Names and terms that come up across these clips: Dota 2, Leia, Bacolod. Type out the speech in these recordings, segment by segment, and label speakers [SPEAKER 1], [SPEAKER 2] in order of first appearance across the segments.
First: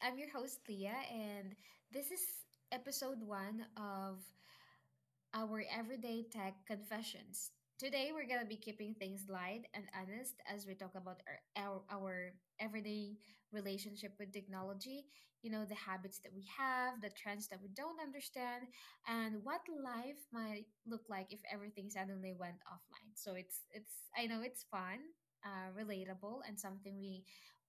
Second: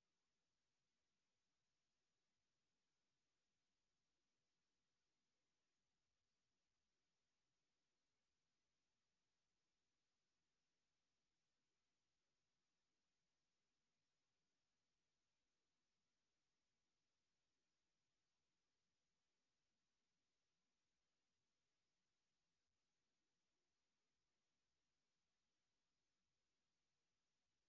[SPEAKER 1] I'm your host, Leah, and this is episode one of our everyday tech confessions. Today, we're going to be keeping things light and honest as we talk about our everyday relationship with technology. You know, the habits that we have, the trends that we don't understand, and what life might look like if everything suddenly went offline. So it's I know it's fun, relatable, and something we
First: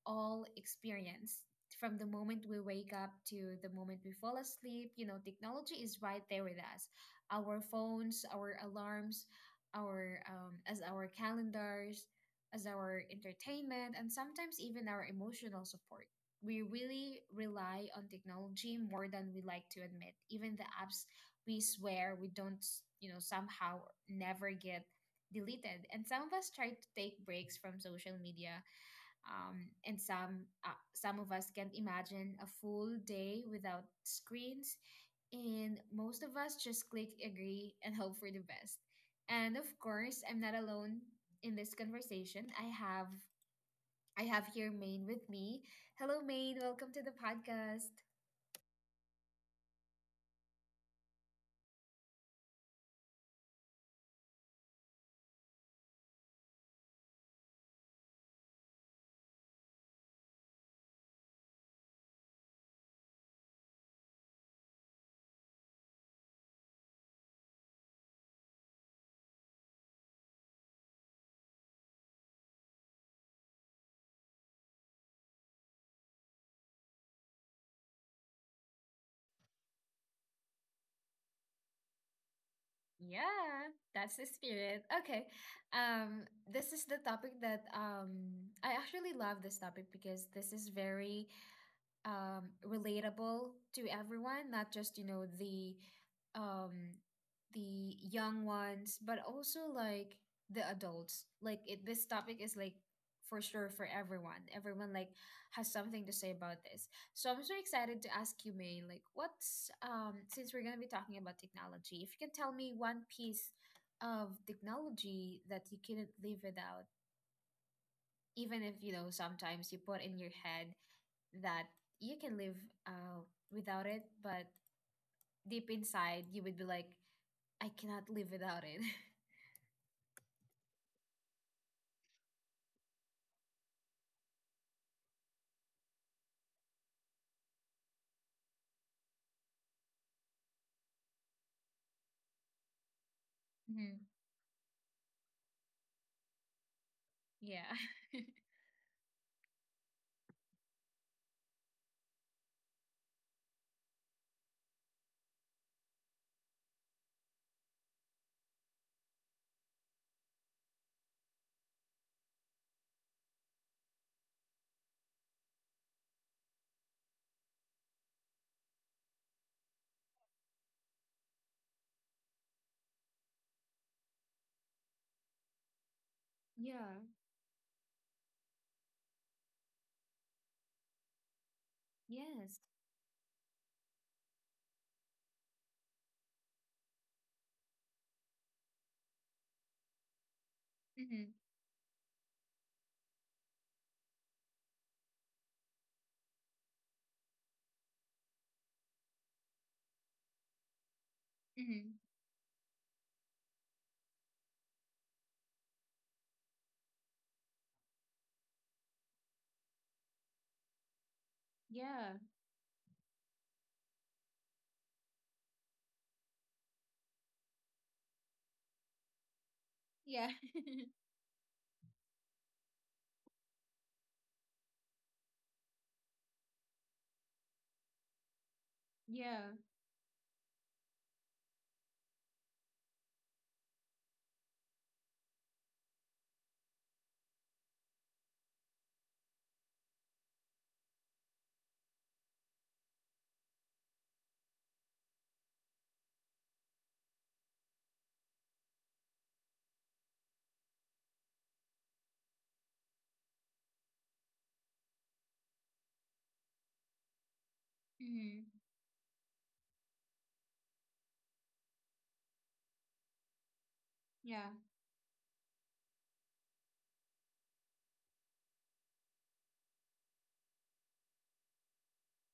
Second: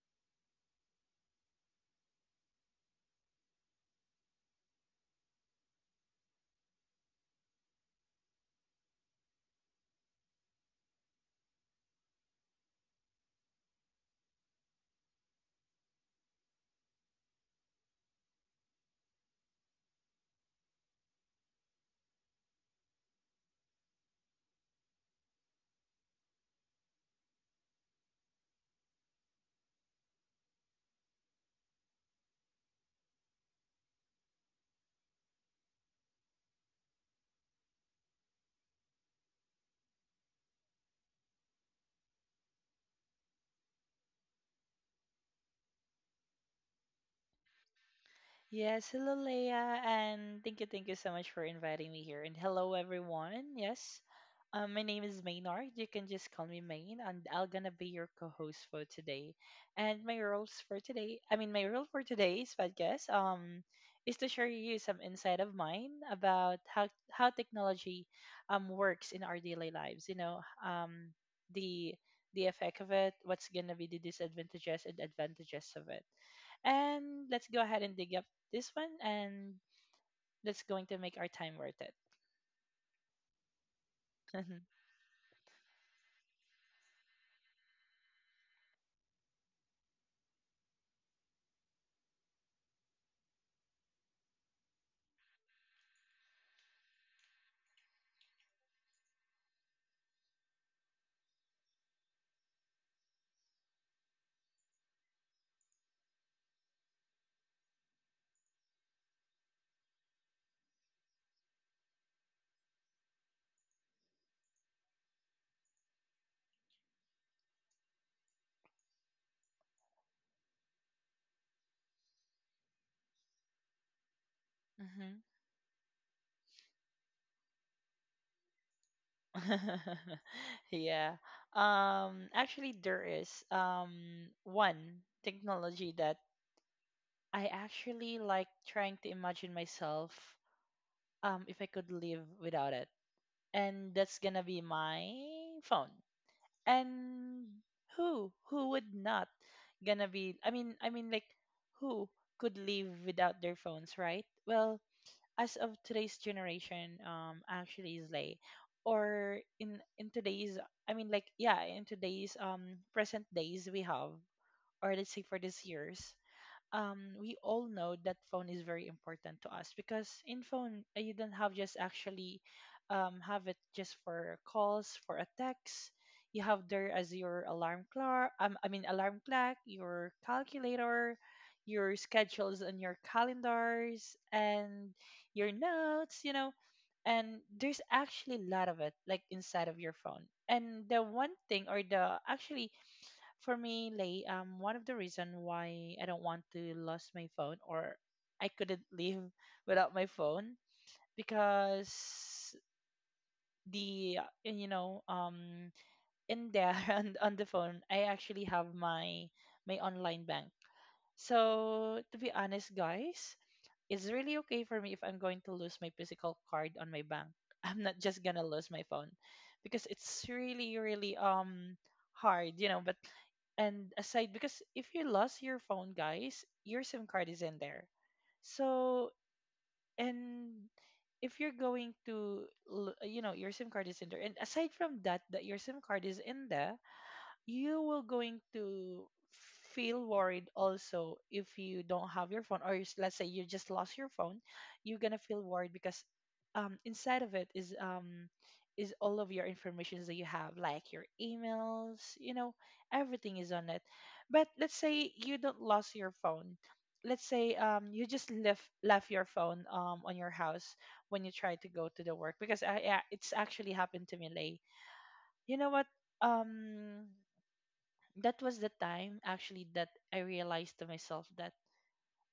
[SPEAKER 1] all experience. From the moment we wake up to the moment we fall asleep, you know, technology is right there with us, our phones, our alarms, our calendars, as our entertainment, and sometimes even our emotional support. We really rely on technology more than we like to admit. Even the apps we swear we don't, you know, somehow never get deleted. And some of us try to take breaks from social media, and some of us can't imagine a full day without screens, and most of us just click agree and hope for the best. And of course, I'm not alone in this conversation. I have here Maine with me. Hello, Maine. Welcome to the podcast.
[SPEAKER 2] Yes, hello Leia, and thank you so much for inviting me here. And hello everyone. Yes, my name is Maynard. You can just call me Main, and I'll gonna be your co-host for today. And my roles for today, I mean, my role for today's podcast, is to share you some insight of mine about how technology, works in our daily lives. The the effect of it, what's gonna be the disadvantages and advantages of it. And let's go ahead and dig up this one and that's going to make our time worth it.
[SPEAKER 1] Yeah, that's the
[SPEAKER 2] Mhm.
[SPEAKER 1] spirit. Okay. Um, this is the topic that I actually love this topic because this is very relatable to everyone, not just, you know, um, the young ones, but also like the adults. This topic is like for sure for everyone. Everyone like has something to say about this. So I'm so excited to ask you, May, like what's since we're gonna be talking about technology, if you can tell me one piece of technology that you couldn't live without, even if you know sometimes you put in your head that you can live uh, without it, but
[SPEAKER 2] Mhm.
[SPEAKER 1] deep inside you would be like I cannot live without it.
[SPEAKER 2] Yeah. Actually, there is one technology that I actually like trying to imagine myself if I could live without it. And
[SPEAKER 1] Hmm.
[SPEAKER 2] that's going to be my phone. And
[SPEAKER 1] Yeah.
[SPEAKER 2] who would not gonna be I mean like who could live without their phones, right? Well, as of today's generation actually is like, or in today's, in today's present days we have, or let's say for this years, we all know that phone is very important to us because in phone, you don't have just actually have it just for calls, for a text. You have there
[SPEAKER 1] Yeah.
[SPEAKER 2] as your alarm clock, alarm clock, your calculator, your schedules
[SPEAKER 1] Yes.
[SPEAKER 2] and your calendars and your notes, you know. And there's actually a lot of it like inside of your phone. and the one
[SPEAKER 1] Mm-hmm.
[SPEAKER 2] thing or the actually for me, Lay, one of the reason why I don't want to lose my phone, or I couldn't live without my phone,
[SPEAKER 1] Mm-hmm.
[SPEAKER 2] because the you know in there and on the phone I actually have my my online bank. So
[SPEAKER 1] Yeah.
[SPEAKER 2] to be honest, guys, it's really okay for me if I'm going to lose my physical card on my bank. I'm not just gonna lose my phone because it's
[SPEAKER 1] Yeah.
[SPEAKER 2] really, really hard, you know. But and Aside, because if you lost your phone, guys, your SIM card is in there. So
[SPEAKER 1] Yeah.
[SPEAKER 2] and if you're going to, l- you know, your SIM card is in there. And aside from that, that your SIM card is in there, you will going to feel worried also if you don't have your phone, or let's say you just lost your phone, you're gonna feel worried because inside of it is all of your informations that you have, like your emails, you know, everything is on it. But let's say you don't lost your phone, let's say you just
[SPEAKER 1] Mm-hmm.
[SPEAKER 2] left your phone on your house when you try to go to the work because I, yeah, it's actually happened to me,
[SPEAKER 1] Yeah.
[SPEAKER 2] Lay. You know what? um that was the time actually that I realized to myself that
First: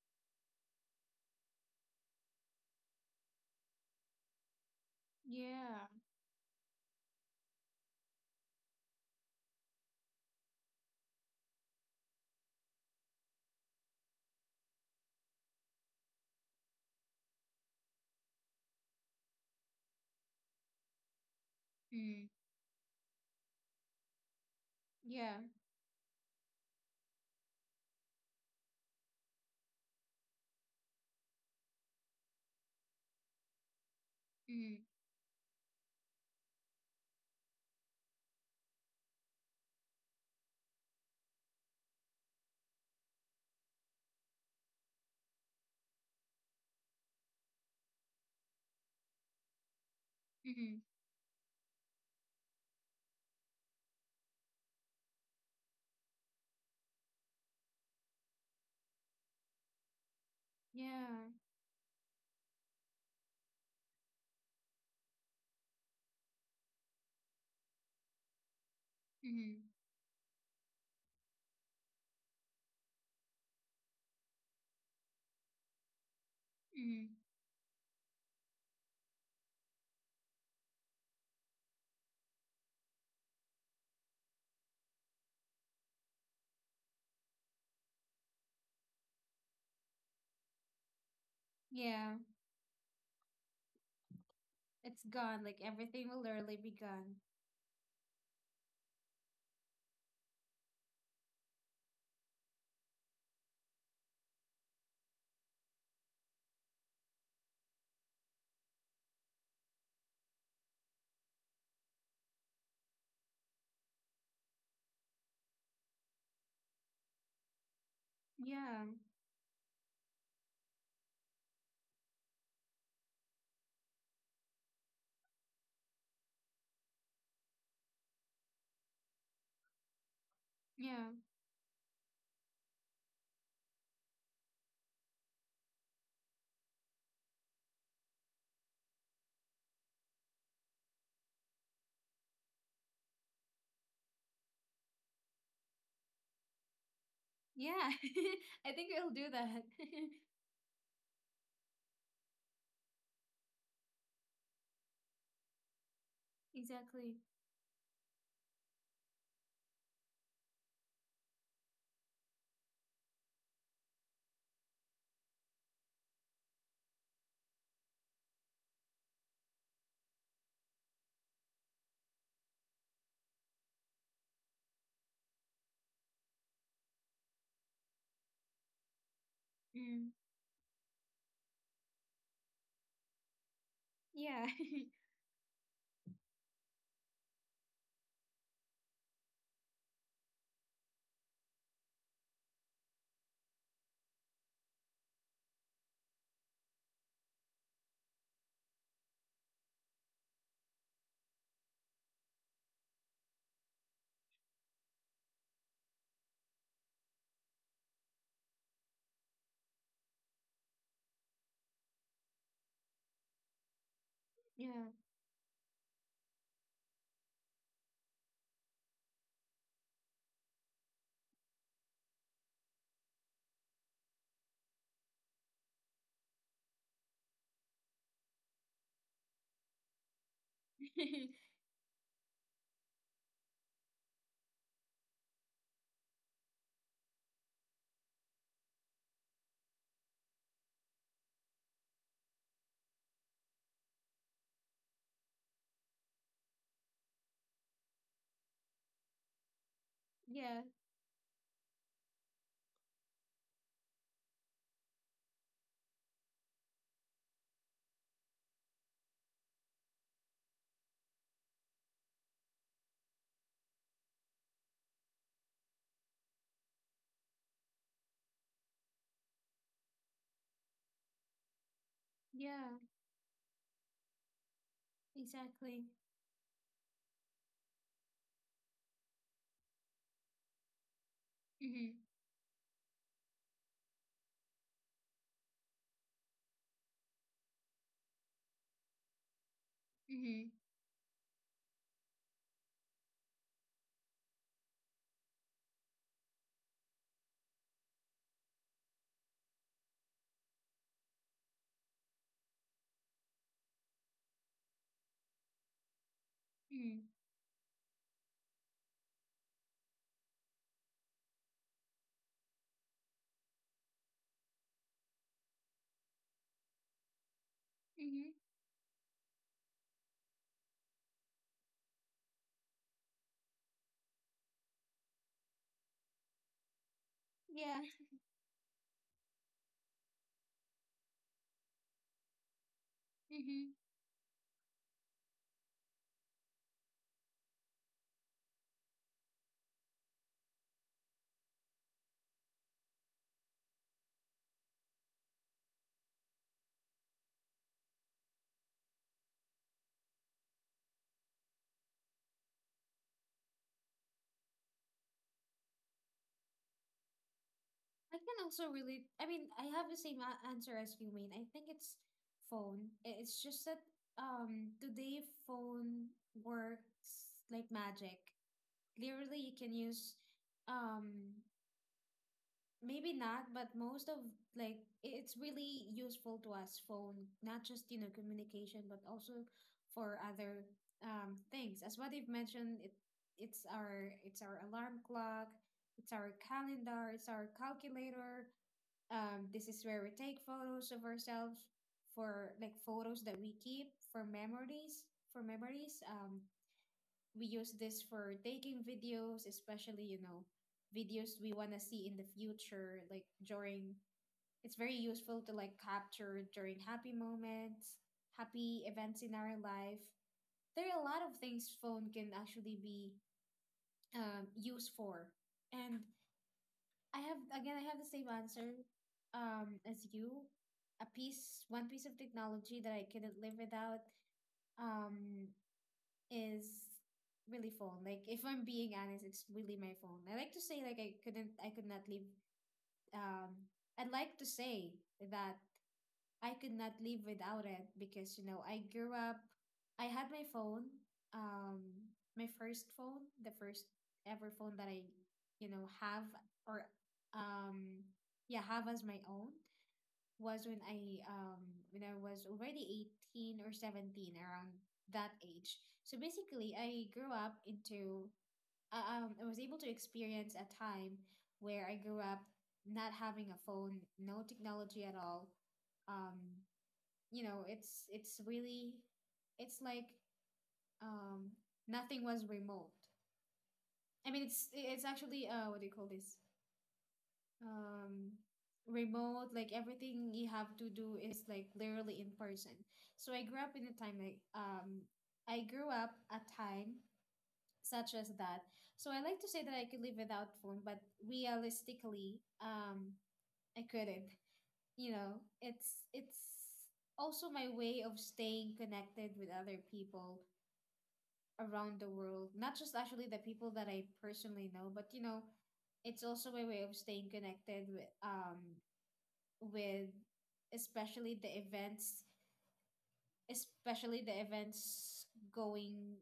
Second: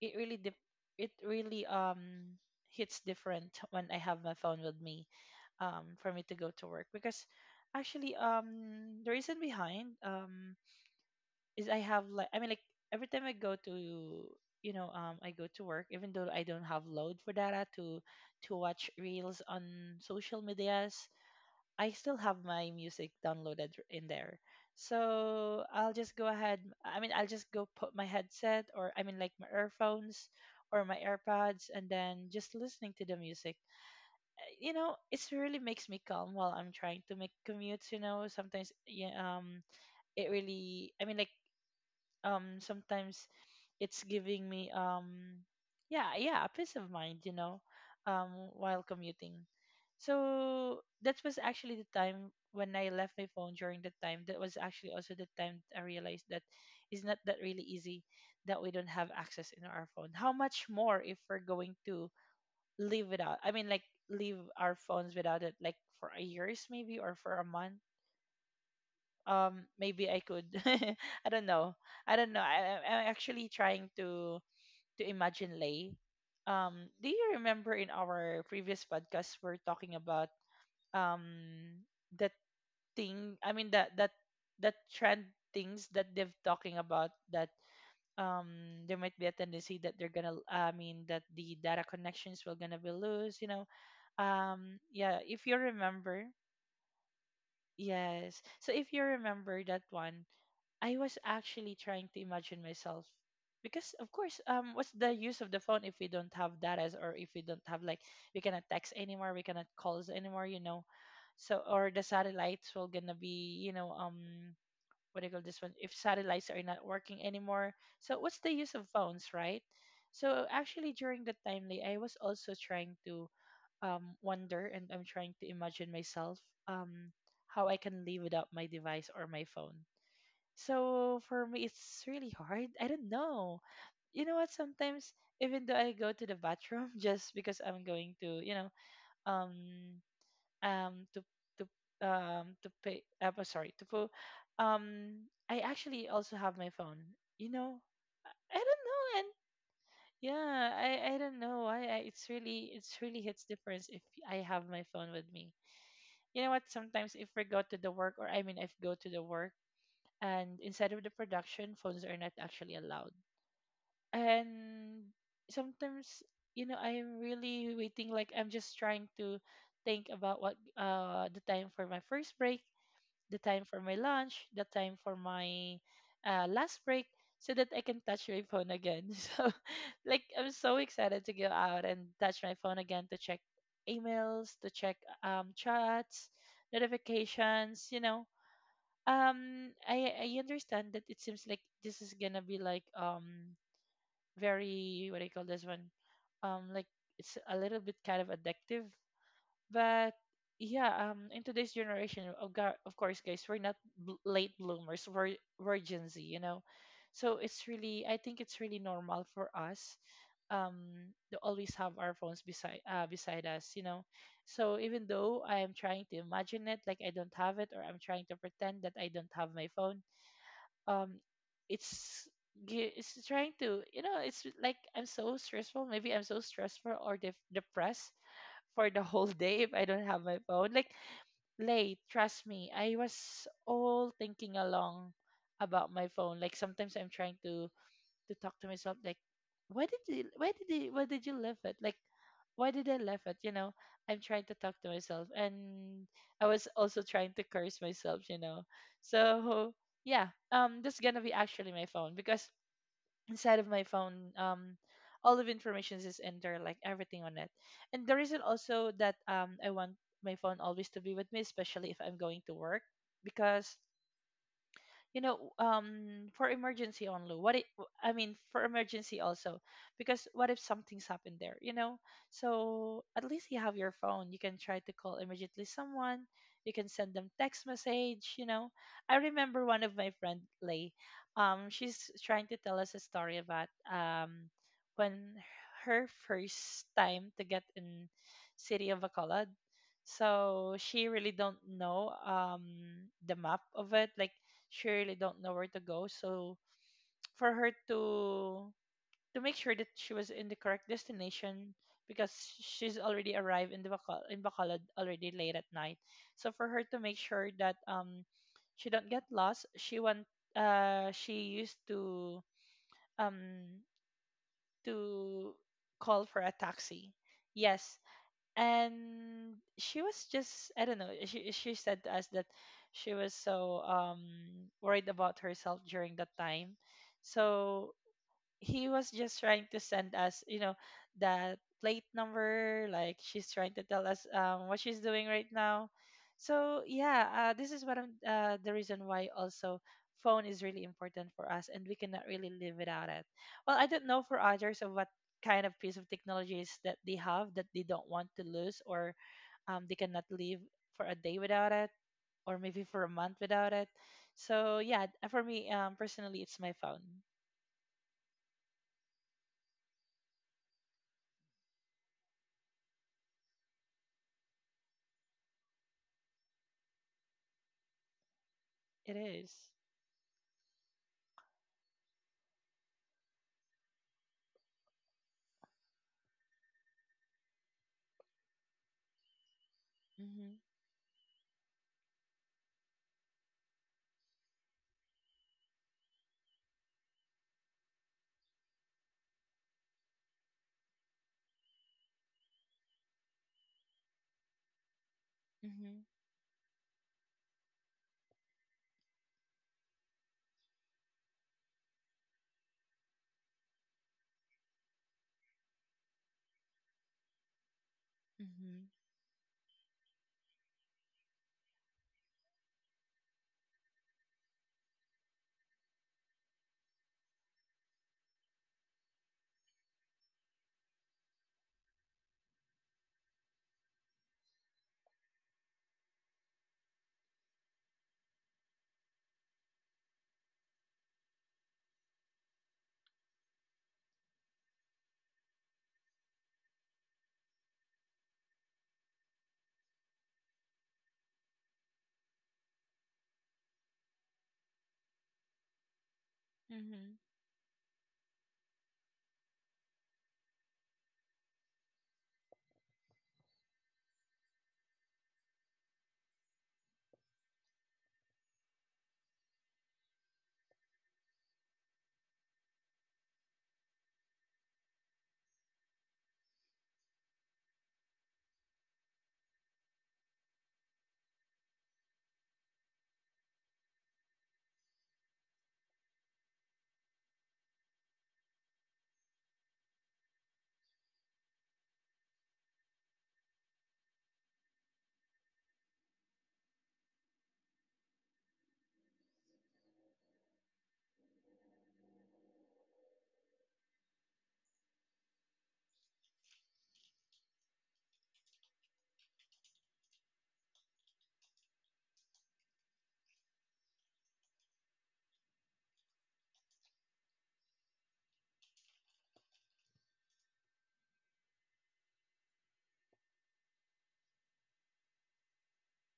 [SPEAKER 2] it really dip- it really hits different when I have my phone with me
[SPEAKER 1] Yeah.
[SPEAKER 2] for me to go to work. Because actually the reason behind is I have, every time I go to, you know, I go to work, even though I don't have load for data to watch reels on social medias, I still
[SPEAKER 1] Mm-hmm.
[SPEAKER 2] have my music downloaded in there.
[SPEAKER 1] Yeah.
[SPEAKER 2] So I'll just go ahead. I mean, I'll just go put my headset, or I mean, like my earphones or my AirPods, and then just listening to the music. You
[SPEAKER 1] Mm-hmm.
[SPEAKER 2] know, it really makes me calm while I'm trying to make commutes. You know, sometimes, yeah, it really, I mean, like sometimes it's giving me yeah a peace of mind, you know, um while commuting.
[SPEAKER 1] Mm-hmm.
[SPEAKER 2] So that was actually the time when I left my phone during that time. That was actually also the time I realized that it's not that really easy that we don't have access in our phone. How much more if
[SPEAKER 1] Yeah.
[SPEAKER 2] we're going to live without? I mean, like leave our phones without it, like for a years maybe, or for a month.
[SPEAKER 1] Mm-hmm.
[SPEAKER 2] Maybe I could. I don't know. I'm actually trying to imagine, Lay. Do
[SPEAKER 1] Mm-hmm.
[SPEAKER 2] you remember in our previous podcast we're talking about um that thing, that trend, things that they've talking about, that um there might be a tendency that they're gonna I mean that the data
[SPEAKER 1] Yeah.
[SPEAKER 2] connections will gonna be loose, you know.
[SPEAKER 1] It's
[SPEAKER 2] Yeah, if
[SPEAKER 1] gone.
[SPEAKER 2] you
[SPEAKER 1] Like everything will
[SPEAKER 2] remember.
[SPEAKER 1] literally be gone.
[SPEAKER 2] Yes. So if you remember that one, I was actually trying to imagine myself, because of course, what's the use of the phone if we don't have data, or if we don't have like, we cannot text anymore, we cannot calls anymore, you know. So or the satellites will gonna be, you know, what do you call this one, if satellites are not working anymore. So what's the use
[SPEAKER 1] Yeah.
[SPEAKER 2] of phones, right? So actually during that time, like, I was also trying to wonder, and I'm trying to imagine myself um how I can live without my device or my phone.
[SPEAKER 1] Yeah.
[SPEAKER 2] So for me, it's really hard. I don't know. You know what? Sometimes even though I go to the bathroom just because I'm going to, you know, um, um, to to to pay. But sorry, to put. I actually also have my phone. You know,
[SPEAKER 1] Yeah,
[SPEAKER 2] I
[SPEAKER 1] I
[SPEAKER 2] don't
[SPEAKER 1] think we'll
[SPEAKER 2] know.
[SPEAKER 1] do
[SPEAKER 2] And
[SPEAKER 1] that.
[SPEAKER 2] yeah, I don't know. I It's really, it's really hits difference if I have my phone with me. You know what?
[SPEAKER 1] Exactly.
[SPEAKER 2] Sometimes if I go to the work, or I mean, if go to the work, and inside of the production phones are not actually allowed. And sometimes, you know, I'm really waiting, like I'm just trying to think about what, the time for my first break, the time for my lunch, the time for my last break, so that I can touch my phone again. So
[SPEAKER 1] Mm.
[SPEAKER 2] like I'm so excited to go out and touch my phone again, to check
[SPEAKER 1] Yeah.
[SPEAKER 2] emails, to check chats, notifications, you know. I understand that it seems like this is gonna be like, very, what do you call this one, like it's a little bit kind of addictive. But yeah, in today's generation, of course, guys, we're not late bloomers. We're Gen Z, you know. So it's really, I think it's really normal for us, um, to always have our phones beside, beside us, you know. So
[SPEAKER 1] Yeah.
[SPEAKER 2] even though I am trying to imagine it, like I don't have it, or I'm trying to pretend that I don't have my phone, um it's it's trying to, you know, it's like I'm so stressful, maybe I'm so stressful or depressed for the whole day if I don't have my phone. Like, Late, trust me, I was all thinking along about my phone, like sometimes I'm trying to talk to myself, like why did you, leave it, like why did I laugh at? You know, I'm trying to talk to myself, and I was also trying to curse myself. You know, so yeah,
[SPEAKER 1] Yeah.
[SPEAKER 2] this is gonna be actually my phone, because inside of my phone, all of information is in there, like everything on it. And the reason also that I want my phone always to be with me, especially if I'm going to work, because, you know, for emergency only what it I mean for emergency, also, because what if something's happened there, you know.
[SPEAKER 1] Yeah.
[SPEAKER 2] So at least you have your phone, you can try to call immediately
[SPEAKER 1] Exactly.
[SPEAKER 2] someone, you can send them text message, you know. I remember one of my friend, Lay,
[SPEAKER 1] Mm-hmm.
[SPEAKER 2] she's trying to tell us a story about when her first time to get in city of Bacolod.
[SPEAKER 1] Mm-hmm.
[SPEAKER 2] So she really don't know the map of it, like she really don't know where to go. So for her to make sure that she was in the correct destination, because she's already arrived in the in Bacolod already late at night. So for her
[SPEAKER 1] Mm-hmm.
[SPEAKER 2] to make sure that she don't get lost, she want, she used to um to call for a taxi. Yes,
[SPEAKER 1] Mm-hmm.
[SPEAKER 2] and she was just, I don't know, eh, she said to us that she was so worried about herself during that time.
[SPEAKER 1] Yeah.
[SPEAKER 2] So he was just trying to send us, you know, that plate number. Like she's
[SPEAKER 1] Mm-hmm.
[SPEAKER 2] trying to tell us what she's doing right now. So yeah, this is what I'm, the reason why also phone is really important for us, and we cannot really live without it. Well, I don't know for others of what kind of piece of technologies that they have that they don't want to lose, or they cannot live for a day without it, or maybe for a month without it. So yeah, for me personally, it's my phone.
[SPEAKER 1] I can also really, I mean, I have the same answer as you, Mean. I think it's phone. It's just that today phone works like magic.
[SPEAKER 2] It
[SPEAKER 1] Literally, you
[SPEAKER 2] is.
[SPEAKER 1] can use um maybe not, but most of like it's really useful to us, phone, not just, you know, communication, but also for
[SPEAKER 2] Mm-hmm.
[SPEAKER 1] other things. As what you've mentioned, it's our alarm clock, it's our calendar, it's our calculator. This is where we take photos of ourselves for like photos that we keep for memories, for
[SPEAKER 2] Mhm.
[SPEAKER 1] memories. We use this for taking videos, especially, you know, videos we want to see in the future, like during, it's very useful to like capture during happy moments, happy
[SPEAKER 2] Mhm.
[SPEAKER 1] events in our life. There are a lot of things phone can actually be used for. And I have, again, I have the same answer, as you. A piece, one piece of technology that I couldn't live without. Um, is really phone. Like if I'm being honest, it's really my phone. I like to say like I could not live um I'd like to say that I could not live without it because you know I grew up I had my phone, um my first phone, the first ever phone that I have, or
[SPEAKER 2] Mhm.
[SPEAKER 1] um yeah, have as my own was when I when I was already 18 or 17, around that age. So basically, I grew up into I was able to experience a time where I grew up not having a phone, no technology at all. Um, you know, it's really it's like um nothing was remote. I mean, it's actually, uh, what do you call this? Um, remote, like everything you have to do is like literally in person. So I grew up in a time like, I grew up a time such as that. So I like to say that I could live without phone, but realistically, I couldn't. You know, it's also my way of staying connected with other people around the world, not just actually the people that I personally know, but you know, it's also a way of staying connected with, with especially the events, especially the events going,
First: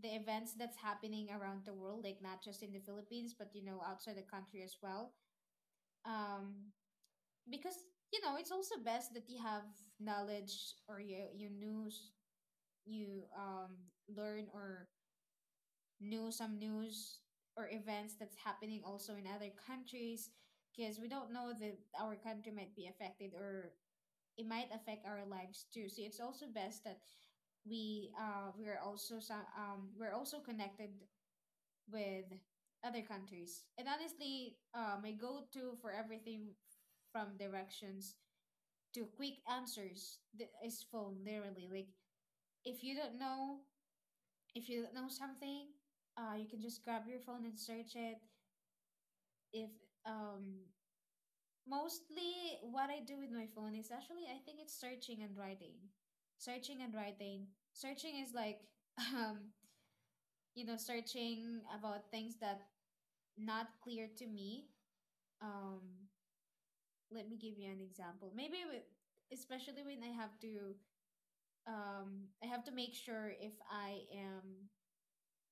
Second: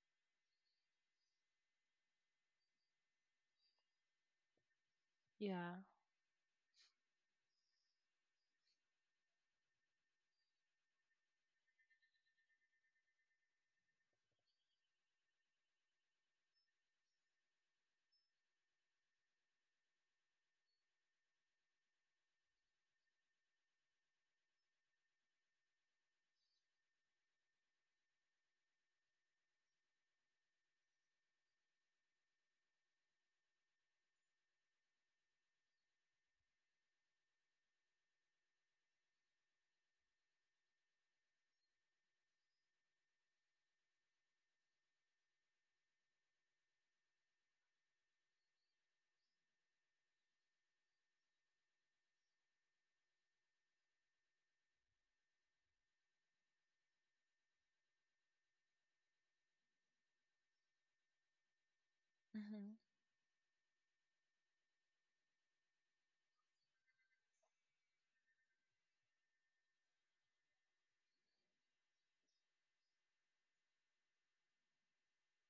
[SPEAKER 1] the events that's happening around the world, like not just in the Philippines but, you know, outside the country as well.
[SPEAKER 2] Yeah.
[SPEAKER 1] um because, you know, it's also best that you have knowledge or you news, you, learn or knew some news or events that's happening also in other countries, because we don't know that our country might be affected, or it might affect our lives too. So it's also best that we, uh, we're also some, we're also connected with other countries. And honestly, my go-to for everything from directions to quick answers, is phone. Literally, like if you don't know if you don't know something, you can just grab your phone and search it. If, um mostly what I do with my phone is actually I think it's searching and writing. Searching and writing. Searching is like um you know, searching about things that
[SPEAKER 2] Mhm.
[SPEAKER 1] not clear to me. Um, let me give you an example. Maybe with, especially when I have to make sure if I am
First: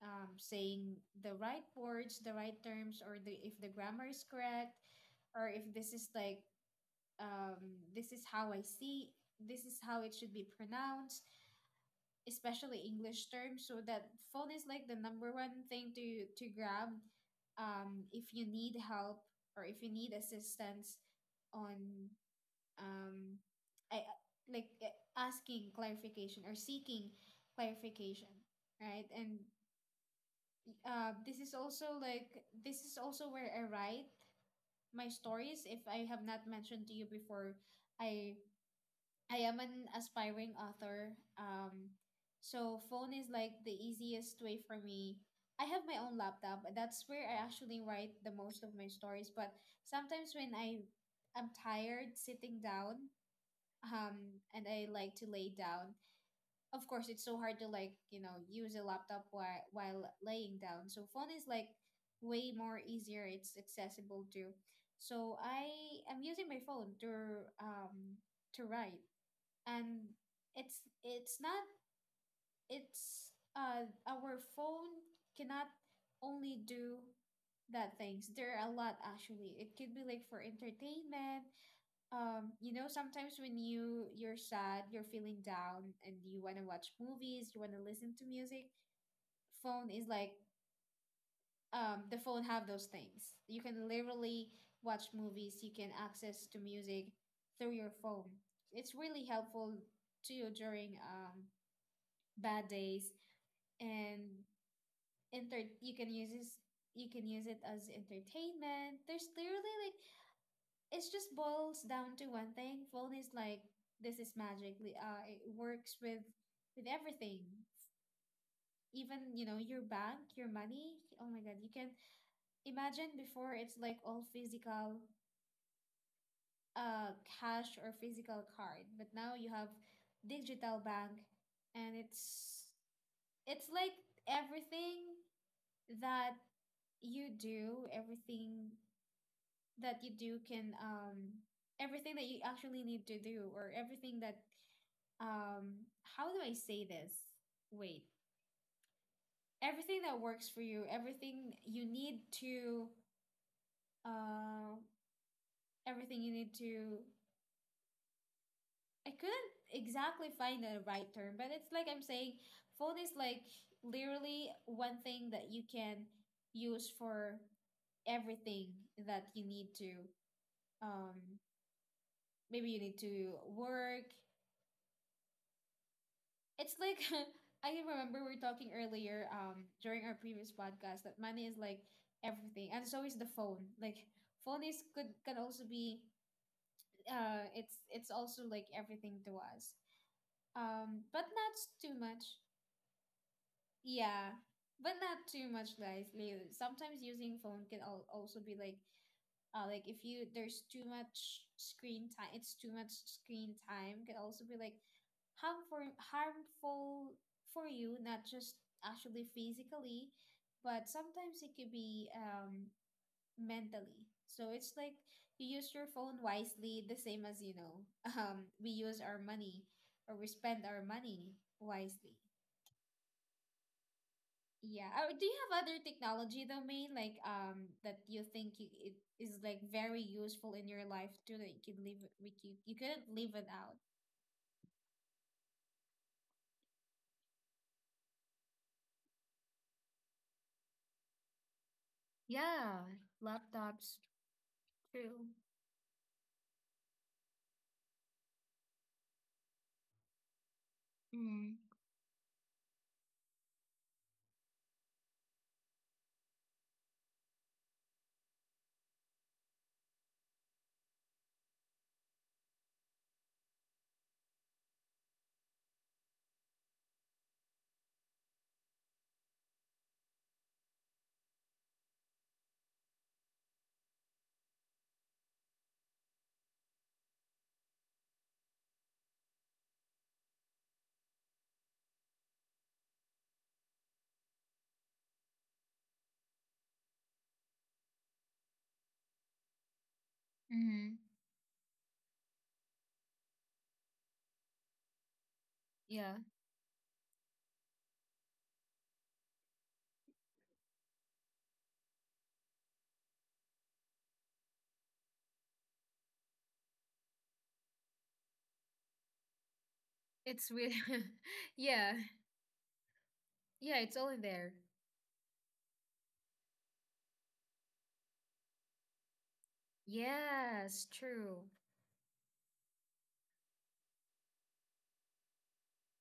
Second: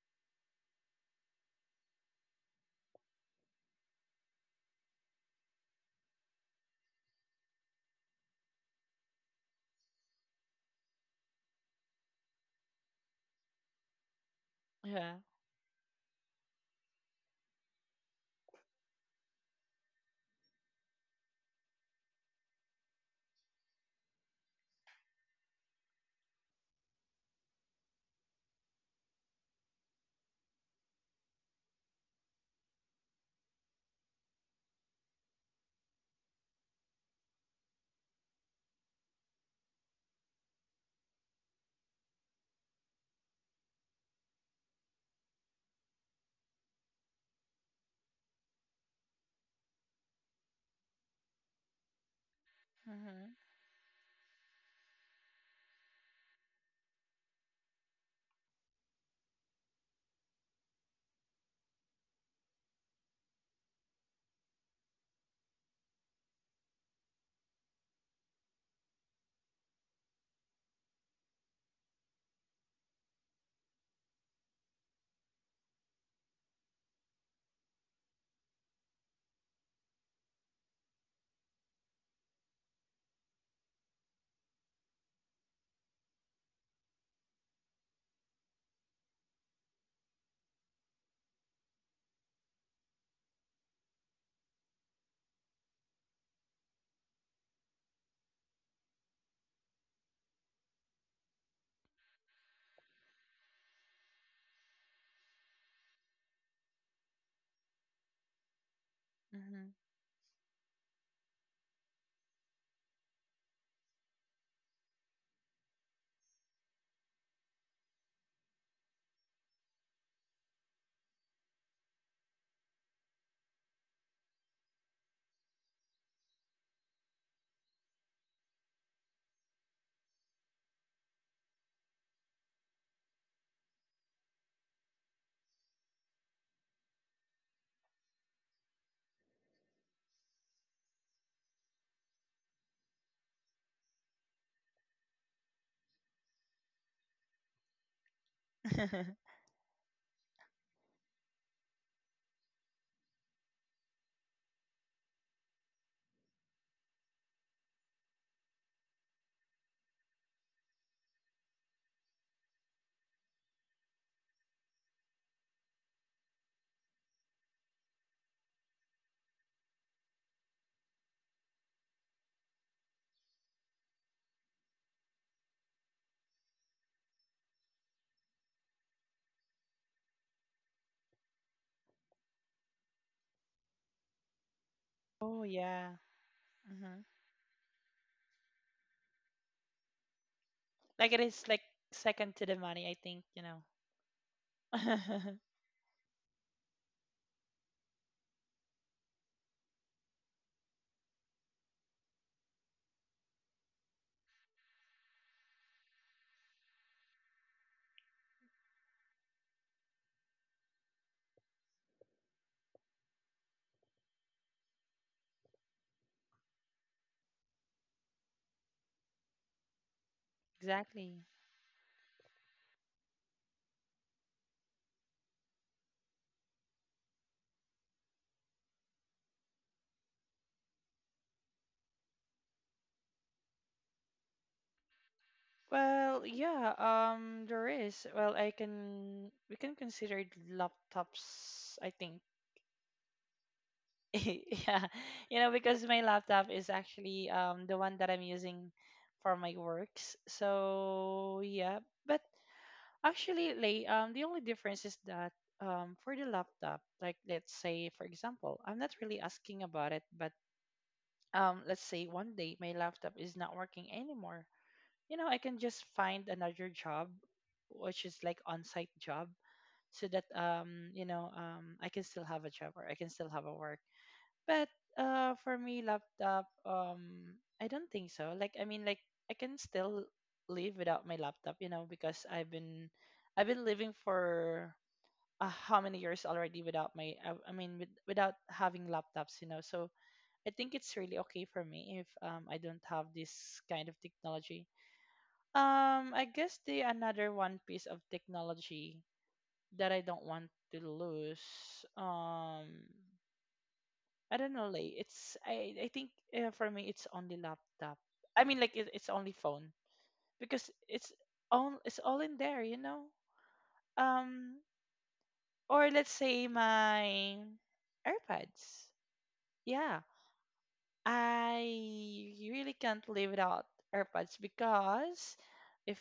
[SPEAKER 1] saying the right words, the right terms, or the if the grammar is correct, or if this is like, this is how I see, this is how it should be pronounced, especially English terms. So that phone is like the
[SPEAKER 2] Yeah.
[SPEAKER 1] number one thing to grab, if you need help or if you need assistance on, um, I, like asking clarification or seeking clarification, right? And this is also like this is also where I write my stories. If I have not mentioned to you before, I I am an aspiring author. Um, so phone is like the easiest way for me. I have my own laptop. That's where I actually write the most of my stories. But sometimes when I am tired sitting down,
[SPEAKER 2] Mhm.
[SPEAKER 1] and I like to lay down. Of course, it's so hard to like, you know, use a laptop while laying down. So phone is like way more easier. It's accessible too. So I am using my phone to write. And it's not it's uh, our phone cannot only do that things, there are a lot actually, it could be like for entertainment. Um, you know, sometimes when you're sad, you're feeling down and you want to watch movies, you want to listen to music, phone is like, the phone have those things, you can literally watch movies, you can access to music through your phone. It's really helpful to you during, bad days, and enter, you can use this, you can use it as entertainment. There's
[SPEAKER 2] Mhm.
[SPEAKER 1] literally like, it's just boils down to one thing, phone is like, this is magic. Uh, it works with everything, even, you know, your bank, your money. Oh my god, you can imagine before it's like all physical, uh, cash or physical card, but now you have digital bank, and it's like everything that you do, everything that you do can, everything that you actually need to do, or everything that, um how do I say this? Wait. Everything that works for you, everything you need to, uh everything you need to I couldn't exactly find the right term, but it's like I'm saying phone is like literally one thing that you can use for everything that you need to. Um, maybe you need to work. It's like I remember we were talking earlier, during our previous podcast, that money is like everything, and so is the phone. Like phone is could can
[SPEAKER 2] Oh
[SPEAKER 1] also
[SPEAKER 2] yeah.
[SPEAKER 1] be,
[SPEAKER 2] Mhm.
[SPEAKER 1] uh, it's also like everything to us. Um,
[SPEAKER 2] Like it
[SPEAKER 1] but
[SPEAKER 2] is
[SPEAKER 1] not
[SPEAKER 2] like
[SPEAKER 1] too
[SPEAKER 2] second
[SPEAKER 1] much.
[SPEAKER 2] to the money, I think, you know.
[SPEAKER 1] Yeah. But not too much, guys. Like, sometimes using phone can also be like, like if you, there's too much screen time, it's too much screen time can also be like harmful, harmful for you, not just actually physically, but sometimes it could be mentally. So it's like, you use your phone wisely, the same as, you know, we use our money, or we spend our
[SPEAKER 2] Exactly.
[SPEAKER 1] money wisely. Yeah. Oh, do you have other technology domain like, that you think you, it is like very useful in your life too, that you could live we you, you couldn't live without?
[SPEAKER 2] Well, yeah, there is. Well, I can we can consider it laptops, I think.
[SPEAKER 1] Yeah, laptops
[SPEAKER 2] Yeah.
[SPEAKER 1] too.
[SPEAKER 2] You know, because my laptop is actually the one that I'm using for my works. So,
[SPEAKER 1] Mm.
[SPEAKER 2] yeah. But actually, Lay, the only difference is that for the laptop, like let's say, for example, I'm not really asking about it, but let's say one day my laptop is not working anymore. You know, I can just find another job, which is like on-site job, so that I can still have a job or I can still have a work. But for me, laptop, I don't think so. Like, I mean, like I can still live without my laptop, you know, because I've been living for how many years already without my, I mean, with, without having laptops, you know. So I think it's
[SPEAKER 1] Mm-hmm.
[SPEAKER 2] really okay for me if I don't have this kind of technology.
[SPEAKER 1] Yeah,
[SPEAKER 2] I guess the another one piece of technology that I don't want to lose. Um, I don't know, like it's I think for me it's only laptop. I mean, like it's only phone
[SPEAKER 1] it's
[SPEAKER 2] because
[SPEAKER 1] really. Yeah,
[SPEAKER 2] it's all in there, you know.
[SPEAKER 1] yeah, it's all in there.
[SPEAKER 2] Um, or let's say my AirPods. Yeah,
[SPEAKER 1] Yes, true.
[SPEAKER 2] I really can't live without AirPods because if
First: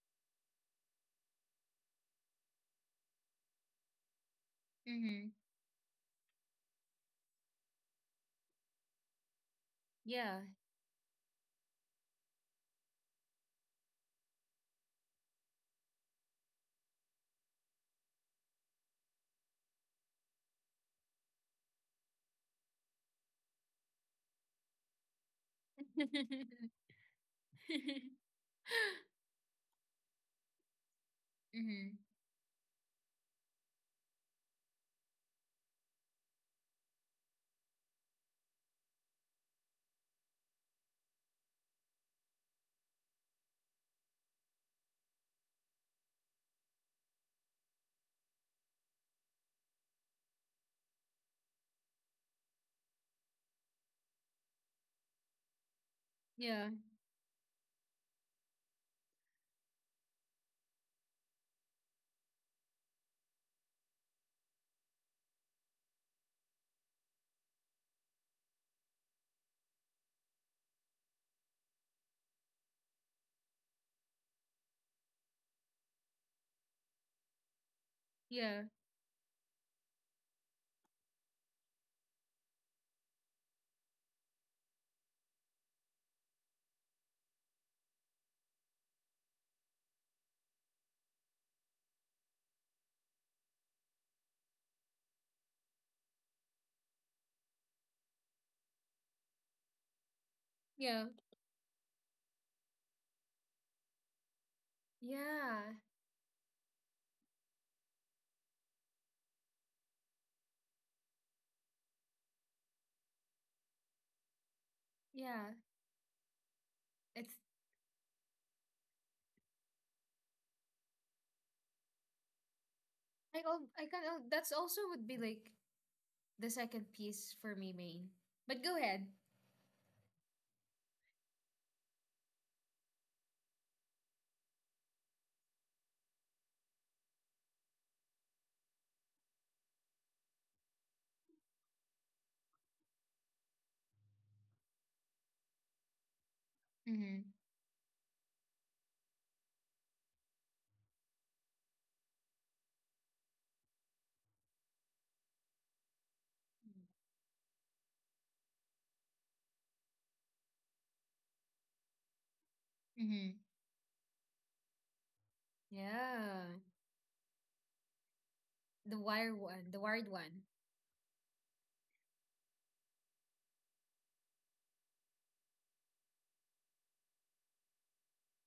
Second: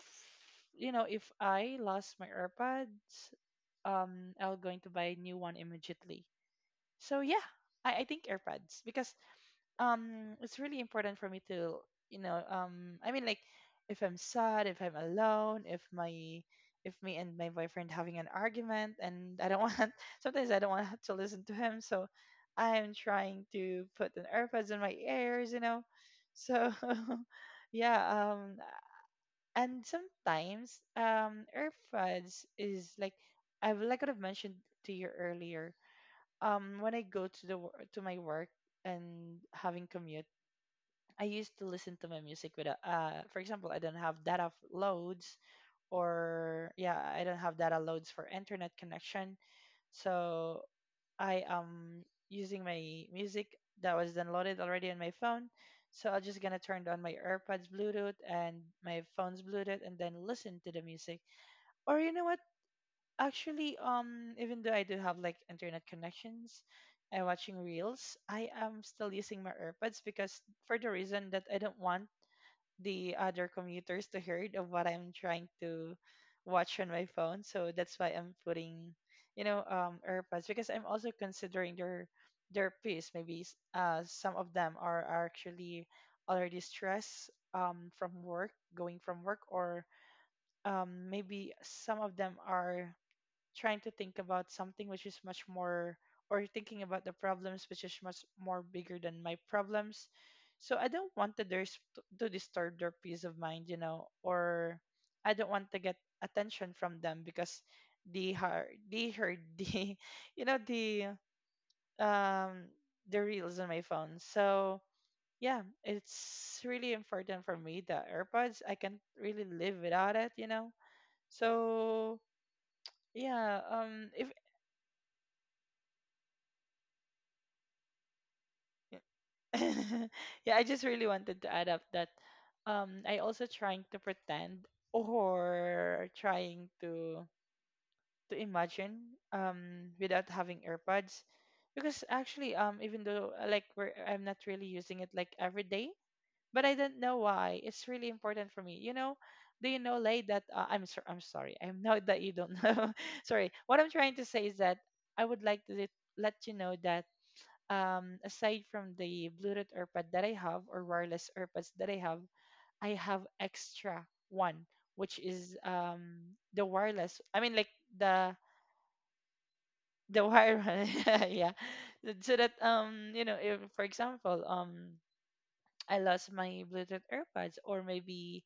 [SPEAKER 2] you know if I lost my AirPods, I will going to buy a
[SPEAKER 1] Mm-hmm.
[SPEAKER 2] new one immediately. So yeah, I think AirPods because
[SPEAKER 1] Yeah.
[SPEAKER 2] it's really important for me to you know if I'm sad, if I'm alone, if me and my boyfriend having an argument and I don't want, sometimes I don't want to listen to him, so I'm trying to put an earbuds in my ears, you know. So yeah. And sometimes,
[SPEAKER 1] Mm-hmm.
[SPEAKER 2] earbuds is like I've mentioned to you earlier when I go to to my work and having commute, I used to listen to my music with a, for example, I don't have data f- loads or yeah, I don't have data loads for internet connection. So I am using my music that was downloaded already on my phone. So I'm just gonna
[SPEAKER 1] Yeah,
[SPEAKER 2] turn on my AirPods Bluetooth and my phone's Bluetooth and then listen to the music. Or you know what? Actually, even though I do have like internet connections, and watching reels, I am still using my AirPods because for the reason that I don't want the other commuters to heard of what I'm trying to watch on my phone. So that's why I'm
[SPEAKER 1] yeah,
[SPEAKER 2] putting, you know, AirPods because I'm also considering their piece. Maybe some of them are actually already stressed, from work, going from work, or maybe some of them are trying to think about something which is much more, or thinking about the problems which is much more bigger than my problems, so I
[SPEAKER 1] yeah,
[SPEAKER 2] don't want to, to disturb their peace of mind, you know, or I don't want
[SPEAKER 1] yeah,
[SPEAKER 2] to get attention from them because they heard the you know the um the reels on my phone. So
[SPEAKER 1] yeah.
[SPEAKER 2] yeah it's really
[SPEAKER 1] It's
[SPEAKER 2] important for me the airpods I can't really live without it you know so
[SPEAKER 1] I al
[SPEAKER 2] yeah
[SPEAKER 1] I kind
[SPEAKER 2] if
[SPEAKER 1] of That's also would be like the second piece for me, Main. But go ahead.
[SPEAKER 2] Yeah, I just really wanted to add up that I also trying to pretend or trying to imagine without having AirPods, because actually, even though like I'm not really using it like every day, but I don't know
[SPEAKER 1] Mm-hmm.
[SPEAKER 2] why it's really important for me, you know. Do you know, Lay, that I'm so, I'm sorry. I know that you don't know. Sorry, what I'm trying to say is that I would like to let you know that, aside from the Bluetooth AirPod that I have or wireless AirPods that I have
[SPEAKER 1] Mm-hmm.
[SPEAKER 2] extra one, which is
[SPEAKER 1] Yeah.
[SPEAKER 2] the wireless. I mean, like the
[SPEAKER 1] The wired
[SPEAKER 2] the
[SPEAKER 1] one.
[SPEAKER 2] wire one, yeah. So that, you know, if for example, I lost my Bluetooth AirPods or maybe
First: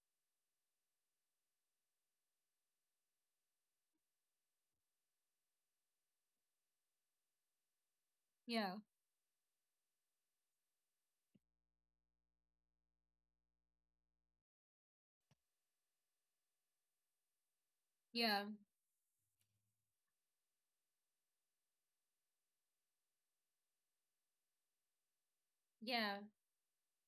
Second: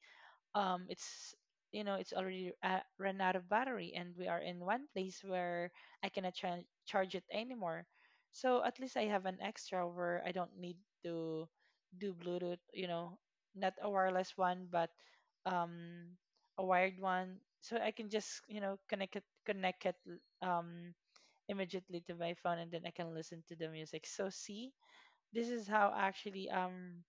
[SPEAKER 2] it's you know it's already run out of battery and we are in one place where I cannot charge it anymore, so at
[SPEAKER 1] Yeah.
[SPEAKER 2] least I have an extra where I don't need to do Bluetooth, you know, not a wireless one but um a wired one, so I can just,
[SPEAKER 1] Yeah.
[SPEAKER 2] you know, connect it um immediately to my phone, and then I can listen to the music. So see, this is how
[SPEAKER 1] Yeah.
[SPEAKER 2] actually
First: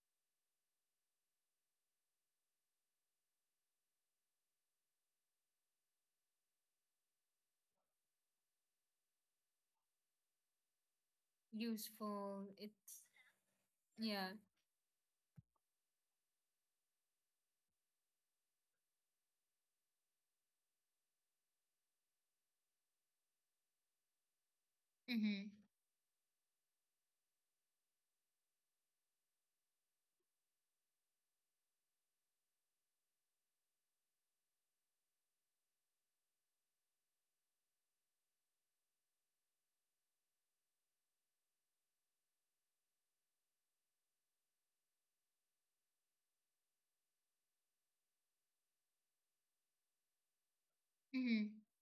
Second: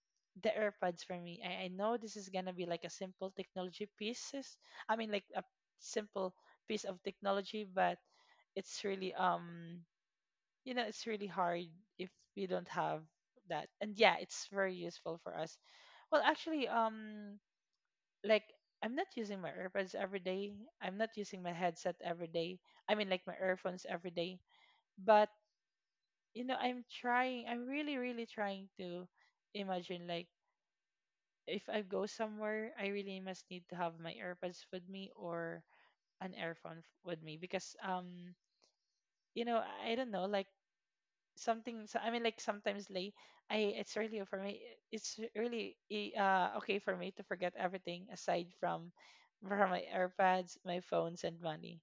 [SPEAKER 2] the AirPods for me. I know this is gonna be like a simple technology pieces. I mean like a simple piece of technology, but it's really you know it's really hard if we
[SPEAKER 1] Useful.
[SPEAKER 2] don't have
[SPEAKER 1] It's
[SPEAKER 2] that. And yeah,
[SPEAKER 1] Yeah.
[SPEAKER 2] it's very useful for us. Well, actually, like I'm not using my AirPods every day. I'm not using my headset every day. I mean like my earphones every day. But
[SPEAKER 1] Mm-hmm.
[SPEAKER 2] you know, I'm trying. I'm really, really trying to imagine like if I go somewhere, I really must need to have my AirPods with me or an earphone with me, because you know I don't know like something. So I mean like sometimes like I it's really for me, it's really okay for me to forget everything aside from my AirPods, my phones and
[SPEAKER 1] Mm-hmm.
[SPEAKER 2] money,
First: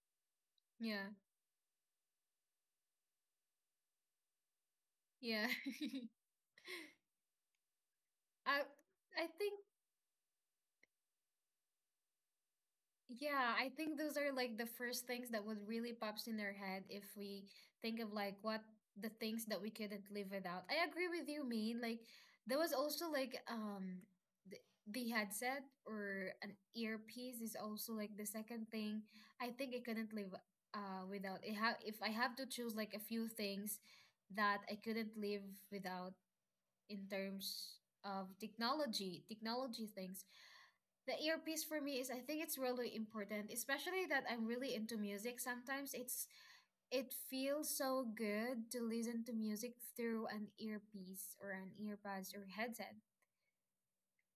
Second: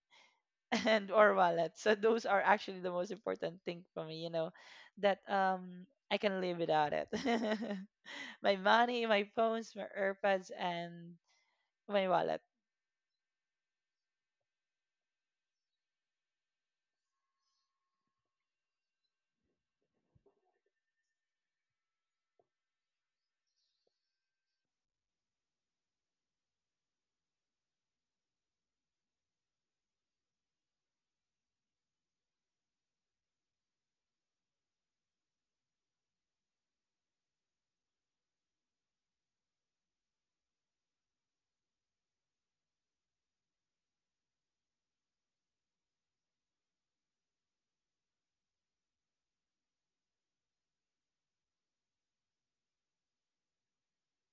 [SPEAKER 1] Yeah.
[SPEAKER 2] and or wallet. So those are actually the most important thing for me, you know, that
[SPEAKER 1] Yeah.
[SPEAKER 2] I can live without it. My
[SPEAKER 1] I
[SPEAKER 2] money, my
[SPEAKER 1] I think
[SPEAKER 2] phones, my AirPods, and my wallet.
[SPEAKER 1] Yeah, I think those are like the first things that would really pops in their head if we think of like what the things that we couldn't live without. I agree with you, Mean. Like there was also like the, the headset or an earpiece is also like the second thing I think I couldn't live without. It ha If I have to choose like a few things that I couldn't live without in terms of technology, technology things, the earpiece for me is, I think, it's really important, especially that I'm really into music. Sometimes it feels so good to listen to music through an earpiece or an earbuds or headset.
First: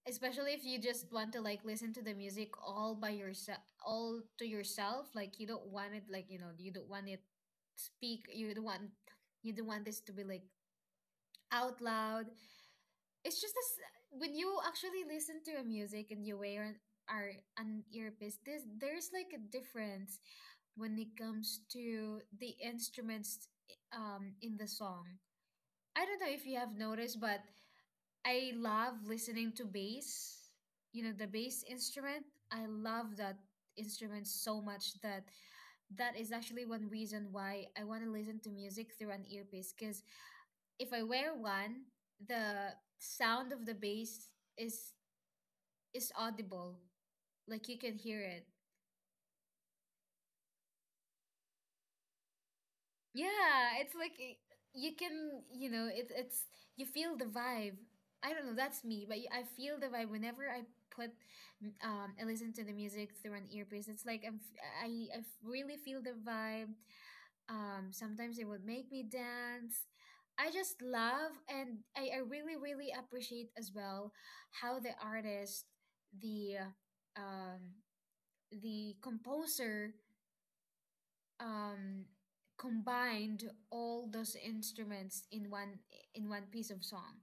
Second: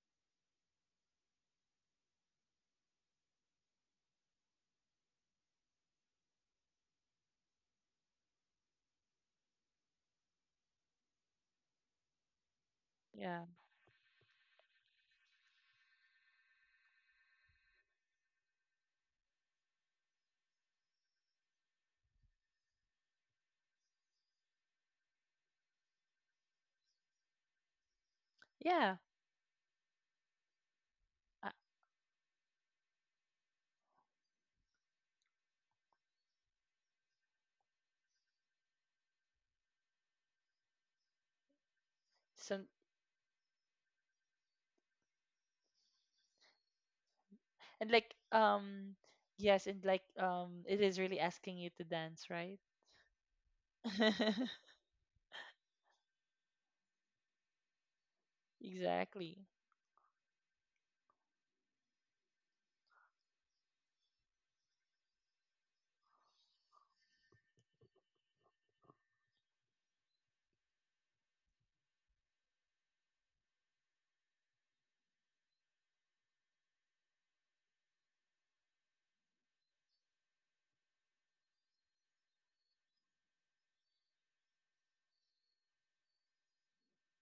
[SPEAKER 1] Especially if you just want to like listen to the music all by yourself, all to yourself. Like you don't want it, like, you don't want it speak. You don't want this to be like out loud. It's
[SPEAKER 2] Yeah.
[SPEAKER 1] just this when you actually listen to a music and you wear are an earpiece, this there's like a difference when it comes to the instruments in the song. I don't know if you have noticed, but I love
[SPEAKER 2] Yeah.
[SPEAKER 1] listening to bass, you know, the
[SPEAKER 2] Uh,
[SPEAKER 1] bass instrument. I love that instrument so much that that is actually one reason why I want to listen to music through an earpiece, because if I wear one,
[SPEAKER 2] so
[SPEAKER 1] the sound of the bass is is audible. Like you
[SPEAKER 2] and
[SPEAKER 1] can
[SPEAKER 2] like
[SPEAKER 1] hear it.
[SPEAKER 2] yes and like it is really asking you to dance, right?
[SPEAKER 1] Yeah, it's like you can, you know, it's you feel the vibe. I don't know, that's me, but
[SPEAKER 2] Exactly.
[SPEAKER 1] I feel the vibe whenever put I listen to the music through an earpiece. It's like I'm f- I f- really feel the vibe. Sometimes it would make me dance. I just love and I really, really appreciate as well how the artist, the um, the composer, um, combined all those instruments in one piece of song.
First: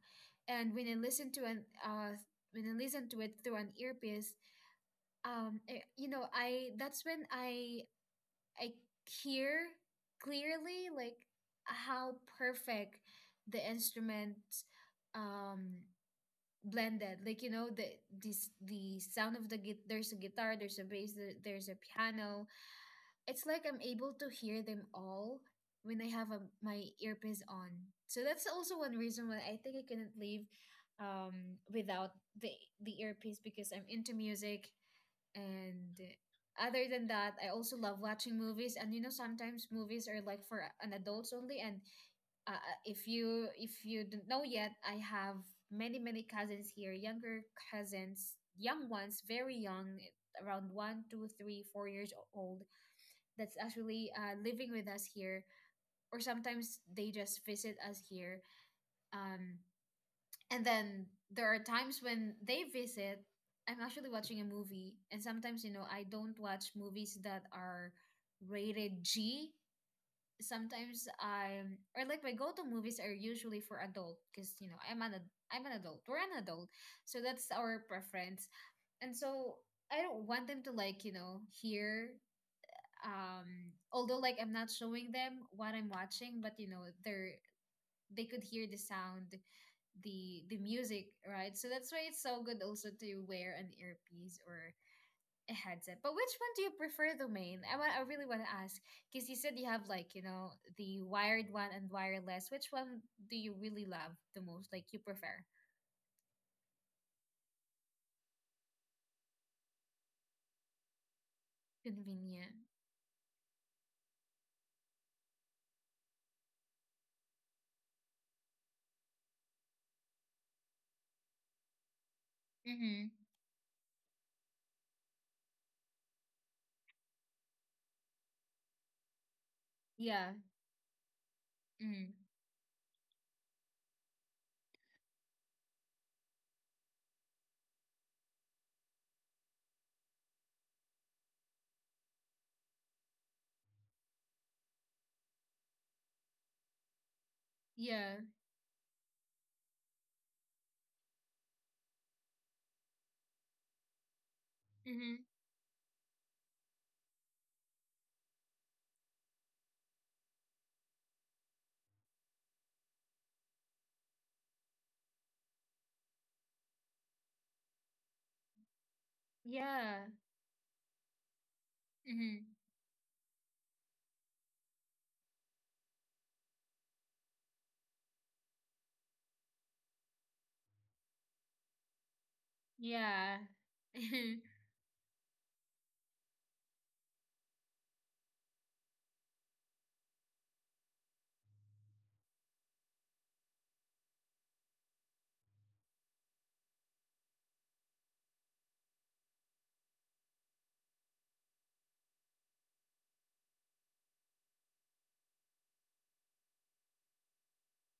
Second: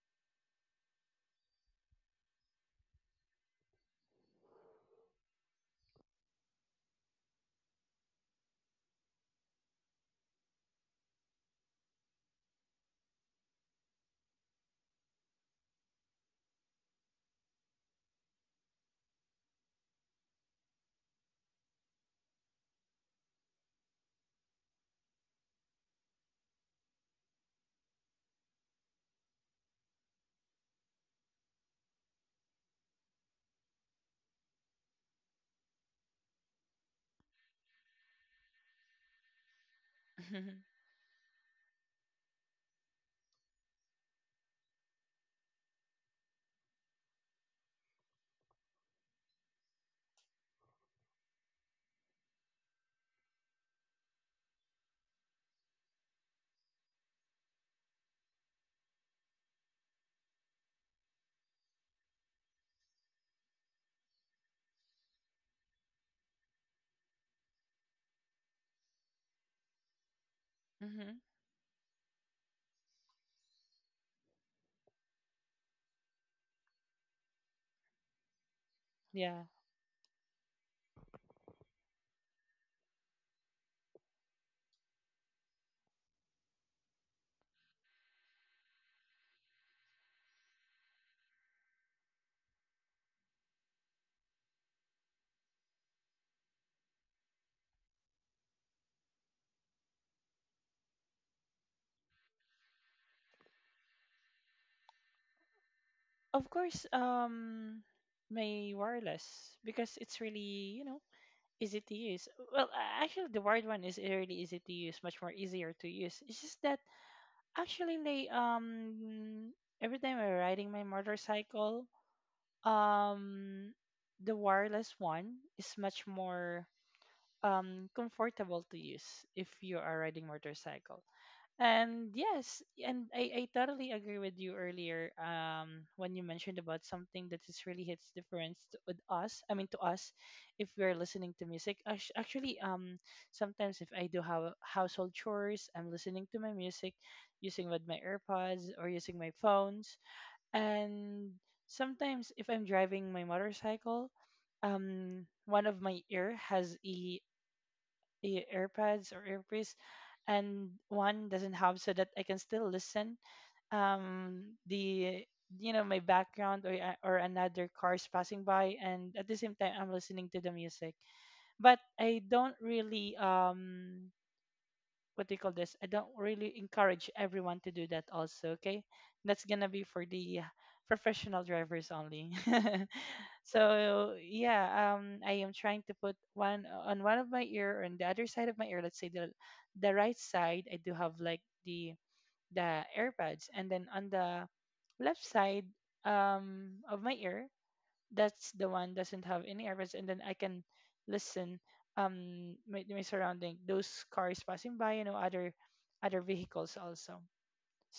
[SPEAKER 1] And when I listen to it through an earpiece, eh, you know, I that's when I hear clearly like how perfect the instrument um blended, like, you know, the sound of there's a guitar, there's a bass, there's a piano. It's like I'm able to hear them all when I have my earpiece on. So that's also one reason why I think I couldn't leave without the the earpiece, because I'm into music. And other than that, I also love watching movies. And, sometimes movies are like for an adults only. And if you don't know yet, I have many many cousins here, younger cousins, young ones, very young, around one, two, three, 4 years old. That's actually, living with us here, or sometimes they just visit us here. Um, and then there are times when they visit. I'm actually watching a movie, and sometimes, I don't watch movies that are rated G. Sometimes
[SPEAKER 2] Hmm.
[SPEAKER 1] I'm, or like my go-to movies are usually for adult, because I'm an adult. We're an adult, so that's our preference. And
[SPEAKER 2] Yeah.
[SPEAKER 1] so I don't want them to, like, hear. Although, like, I'm not showing them what I'm watching, but they could hear the sound, the music, right? So that's why it's so good also to wear an earpiece or a headset. But which one do you prefer, Domain? I really want to ask because you said you have, like, the wired one and wireless. Which one do you really love the most? Like you prefer?
[SPEAKER 2] Of course, my wireless because it's really, you know, easy to use.
[SPEAKER 1] Convenient.
[SPEAKER 2] Well, actually the wired one is really easy to use, much more easier to use. It's just that actually like every time I'm riding my motorcycle,
[SPEAKER 1] Mm-hmm.
[SPEAKER 2] um the wireless one is much more comfortable to use if you are riding
[SPEAKER 1] Yeah.
[SPEAKER 2] motorcycle. And
[SPEAKER 1] Mm.
[SPEAKER 2] yes, and I totally agree with you earlier when you mentioned about something that is really hits difference with us, I mean to us, if we're listening to music. Actually, sometimes if I do have household chores, I'm listening to my music using with my
[SPEAKER 1] Yeah.
[SPEAKER 2] AirPods or using my phones. And sometimes if I'm driving my motorcycle,
[SPEAKER 1] Mm-hmm.
[SPEAKER 2] one of my ear has e AirPods or earpiece, and one doesn't have, so that I can still listen. The you know my background or or another cars passing by, and at the same time I'm
[SPEAKER 1] Yeah.
[SPEAKER 2] listening to the music. But I
[SPEAKER 1] Mm-hmm.
[SPEAKER 2] don't really what do you call this? I don't really encourage everyone to do that also, okay? That's gonna be for the professional drivers only.
[SPEAKER 1] Yeah.
[SPEAKER 2] So yeah, I am trying to put one on one of my ear on the other side of my ear, let's say the right side I do have like the the AirPods, and then on the left side of my ear, that's the one doesn't have any errors, and then I can listen my, my surrounding those cars passing by, you know, other other vehicles also.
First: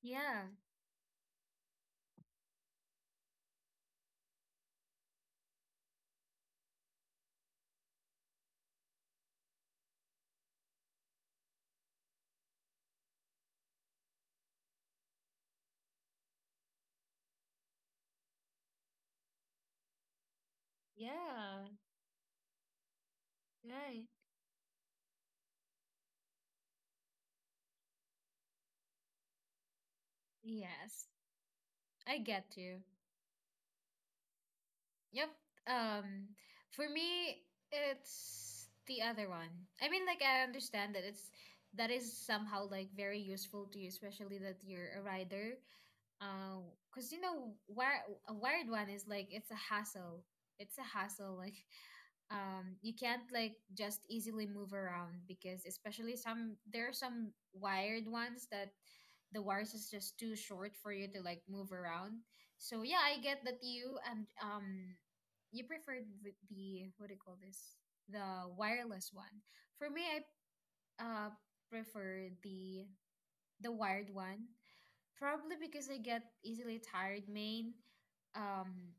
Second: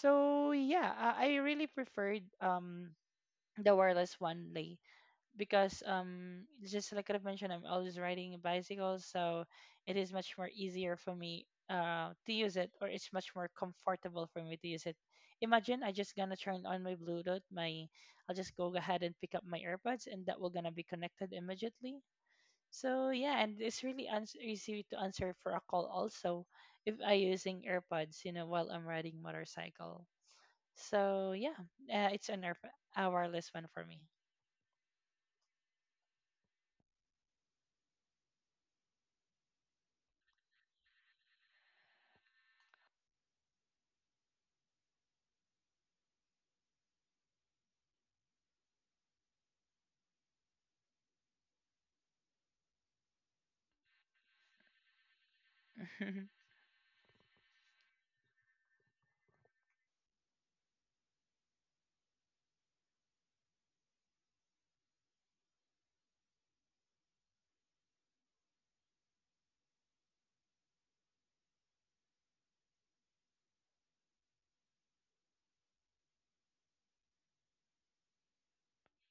[SPEAKER 1] Yeah.
[SPEAKER 2] yeah, I really preferred the wireless one, Lay, because just like I've mentioned, I'm always riding a bicycle, so it is much more easier for me to use it, or it's much more comfortable for me to use it. Imagine I just gonna turn on my Bluetooth, my I'll just go ahead and pick up my AirPods, and that will gonna be connected
[SPEAKER 1] Yeah.
[SPEAKER 2] immediately. So yeah, and it's
[SPEAKER 1] Right.
[SPEAKER 2] really easy to answer for a call also if I using AirPods, you know, while I'm riding motorcycle.
[SPEAKER 1] Yes.
[SPEAKER 2] So yeah, uh,
[SPEAKER 1] I
[SPEAKER 2] it's an
[SPEAKER 1] get
[SPEAKER 2] air-
[SPEAKER 1] you.
[SPEAKER 2] a wireless one for me.
[SPEAKER 1] Yep. Um, for me, it's the other one. I mean, like I understand that it's that is somehow like very useful to you, especially that you're a rider, uh, cause, wire a wired one is like it's a hassle. It's a hassle. Like, you can't, like, just easily move around because, especially, some there are some wired ones that the wires is just too short for you to, like, move around. So yeah, I get that you preferred the what do you call this? The wireless one. For me, I uh prefer the wired one. Probably because I get easily tired, Main, um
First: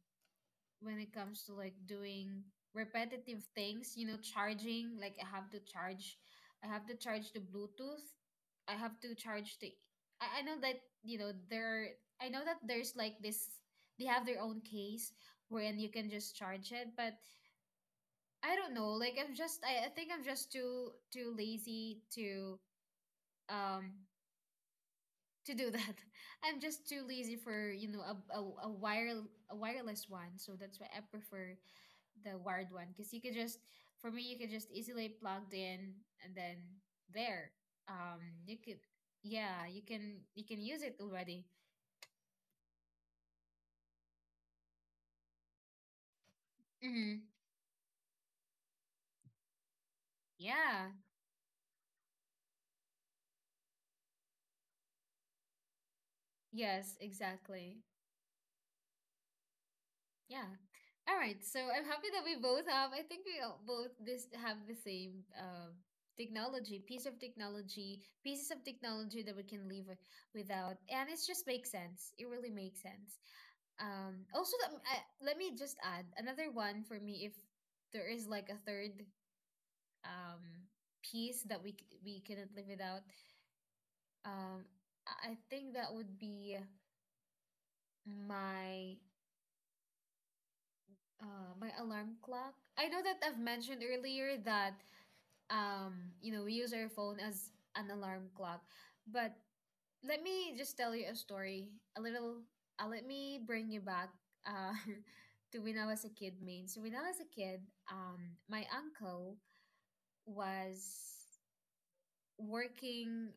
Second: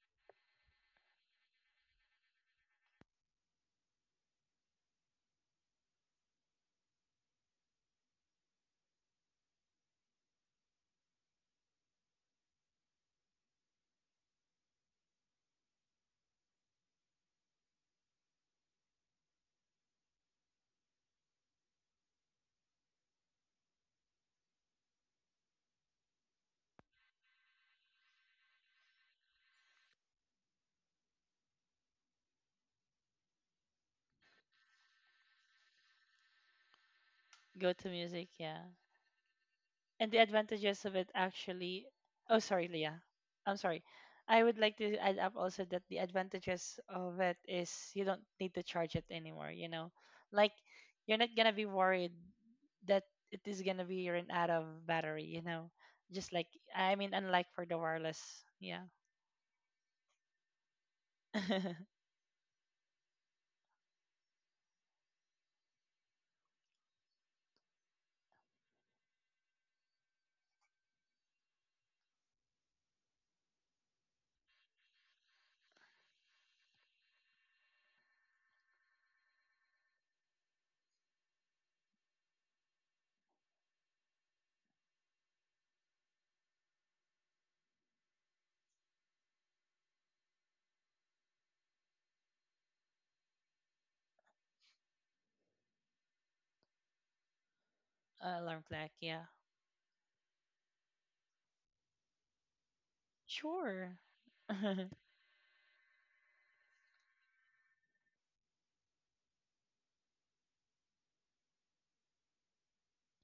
[SPEAKER 1] when it comes to, like, doing repetitive things. You know, charging, like, I have to charge the Bluetooth. I have to charge the I know that, you know, there I know that there's like this they have their own case wherein you can just charge it, but I don't know, like I think I'm just too too lazy um to do that. I'm just too lazy for, you know, a wireless one. So that's why I prefer the wired one, because you could just for me you could just easily plugged in, and then there.
[SPEAKER 2] Go to music,
[SPEAKER 1] Um
[SPEAKER 2] yeah.
[SPEAKER 1] you could, yeah, you
[SPEAKER 2] And the
[SPEAKER 1] can you can
[SPEAKER 2] advantages
[SPEAKER 1] use
[SPEAKER 2] of
[SPEAKER 1] it
[SPEAKER 2] it
[SPEAKER 1] already.
[SPEAKER 2] actually. Oh, sorry, Leah. I'm sorry. I would like to add up also that the advantages of
[SPEAKER 1] Mm-hmm.
[SPEAKER 2] it is you don't need to charge it anymore, you know? Like,
[SPEAKER 1] Yeah.
[SPEAKER 2] you're not gonna be worried that it is gonna be run out of battery, you know? Just like,
[SPEAKER 1] Yes,
[SPEAKER 2] I mean, unlike for
[SPEAKER 1] exactly.
[SPEAKER 2] the wireless, yeah.
[SPEAKER 1] Yeah. All right. So I'm happy that we both have, I think we all- both this have the same, technology, piece of technology, pieces of technology that we can live without. And it just makes sense. It really makes sense. Also, let me just add another one for me if there is like a third, um, piece that we couldn't live without. Um, I think that would be my my alarm clock. I know that I've mentioned earlier that we use our phone as an alarm clock,
[SPEAKER 2] Alarm clock,
[SPEAKER 1] but
[SPEAKER 2] yeah.
[SPEAKER 1] let me just tell you a story, a little, let me bring you back,
[SPEAKER 2] Sure.
[SPEAKER 1] uh to when I was a kid, Main. So when I was a kid, um my uncle was working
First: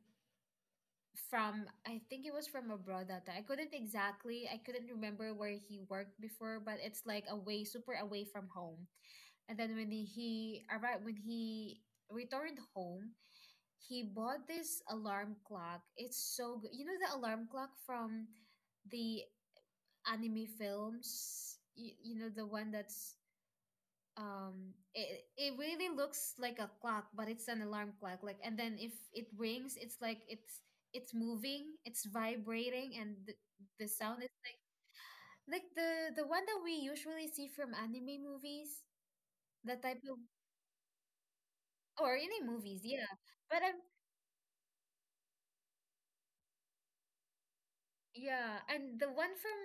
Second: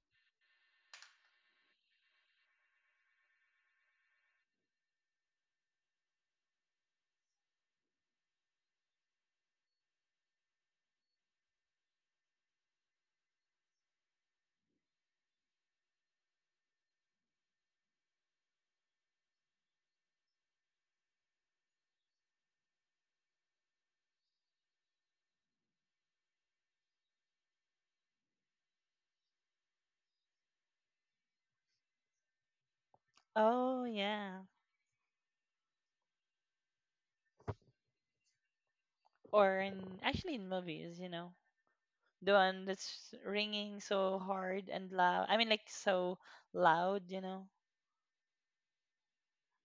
[SPEAKER 1] from, I think it was from abroad that time. I couldn't remember where he worked before, but it's like away, super away from home. And then, when he returned home, he bought this alarm clock. It's so good. You know the alarm clock from the anime films? You know the one that's, it really looks like a clock, but it's an alarm clock. Like, and then if it rings, it's like it's moving, it's vibrating, and the,
[SPEAKER 2] Oh,
[SPEAKER 1] the sound is
[SPEAKER 2] yeah.
[SPEAKER 1] like the one that we usually see from anime movies,
[SPEAKER 2] Or
[SPEAKER 1] that
[SPEAKER 2] in,
[SPEAKER 1] type of,
[SPEAKER 2] actually in movies, you know?
[SPEAKER 1] or
[SPEAKER 2] The
[SPEAKER 1] any
[SPEAKER 2] one
[SPEAKER 1] movies, yeah.
[SPEAKER 2] that's
[SPEAKER 1] But
[SPEAKER 2] ringing
[SPEAKER 1] I'm
[SPEAKER 2] so hard and loud. I mean, like so loud, you know.
[SPEAKER 1] Yeah, and the one from,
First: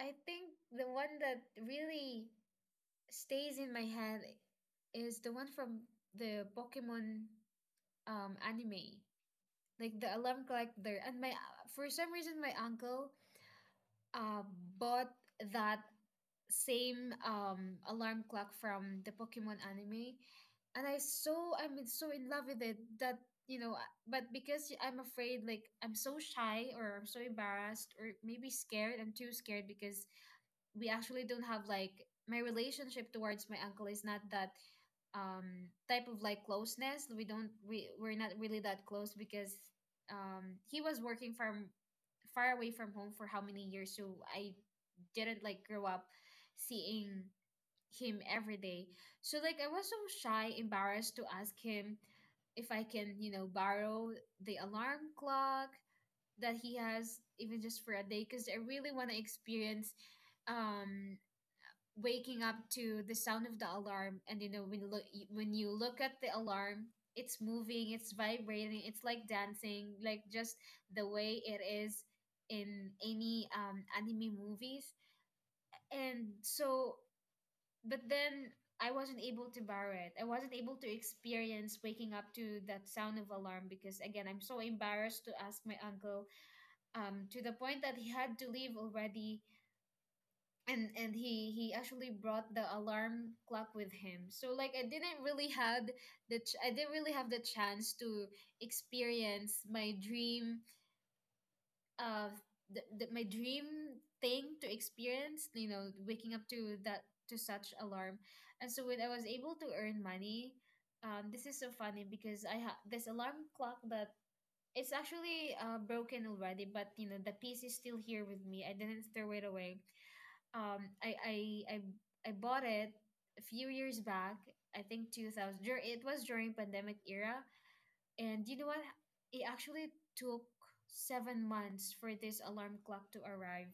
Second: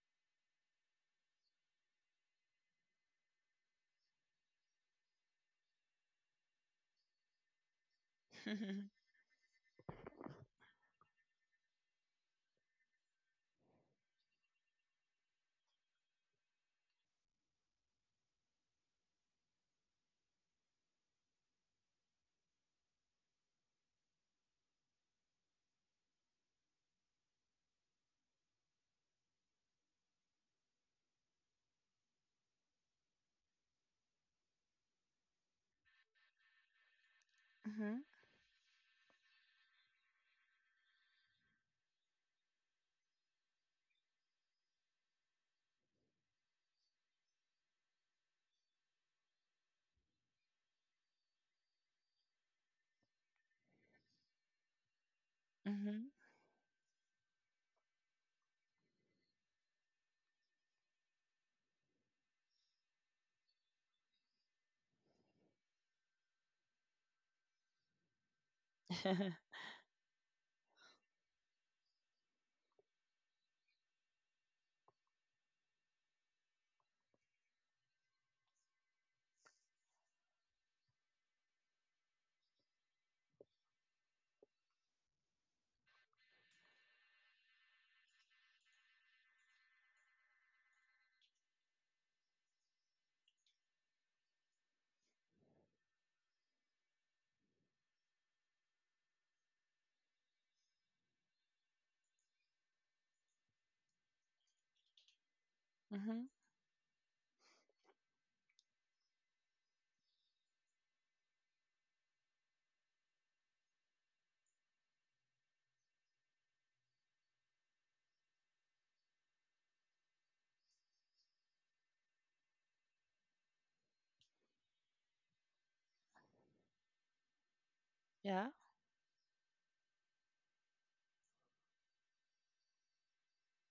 [SPEAKER 1] I think the one that really stays in my head is the one from the Pokemon
[SPEAKER 2] Mhm.
[SPEAKER 1] anime, like the alarm collector. And my for some reason, my uncle, uh, bought that same, alarm clock from the Pokemon anime, and I so I'm in- so in love with it that, but because I'm afraid, like I'm so shy or I'm so embarrassed or maybe scared. I'm too scared because we actually don't have, like, my relationship towards my uncle is not that, type of, like, closeness. we don't we
[SPEAKER 2] Mhm.
[SPEAKER 1] we're not really that close, because, he was working from far away from home for how many years, so I didn't, like, grow up seeing him every day. So, like, I was so shy, embarrassed to ask him if I can, borrow the alarm clock that he has, even just for a day, because I really want to experience, um waking up to the sound of the alarm. And when you look at the alarm, it's moving, it's vibrating, it's like
[SPEAKER 2] Mhm.
[SPEAKER 1] dancing, like just the way it is in any, anime movies. And so, but then I wasn't able to borrow it, I wasn't able to experience waking up to that sound of alarm, because again, I'm so embarrassed to ask my uncle, to the point that he had to leave already. And he actually brought the alarm clock with him, so, like, I didn't really have the chance to experience my dream of, my dream thing to experience,
[SPEAKER 2] Mhm.
[SPEAKER 1] waking up to such alarm. And so when I was able to earn money, this is so funny, because I have this alarm clock that, it's actually, broken already, but the piece is still here with me, I didn't throw it away. Um I I I, I bought it a few years back. I think it was during pandemic era. And
[SPEAKER 2] Yeah.
[SPEAKER 1] you know what, it actually took 7 months for this alarm clock to arrive.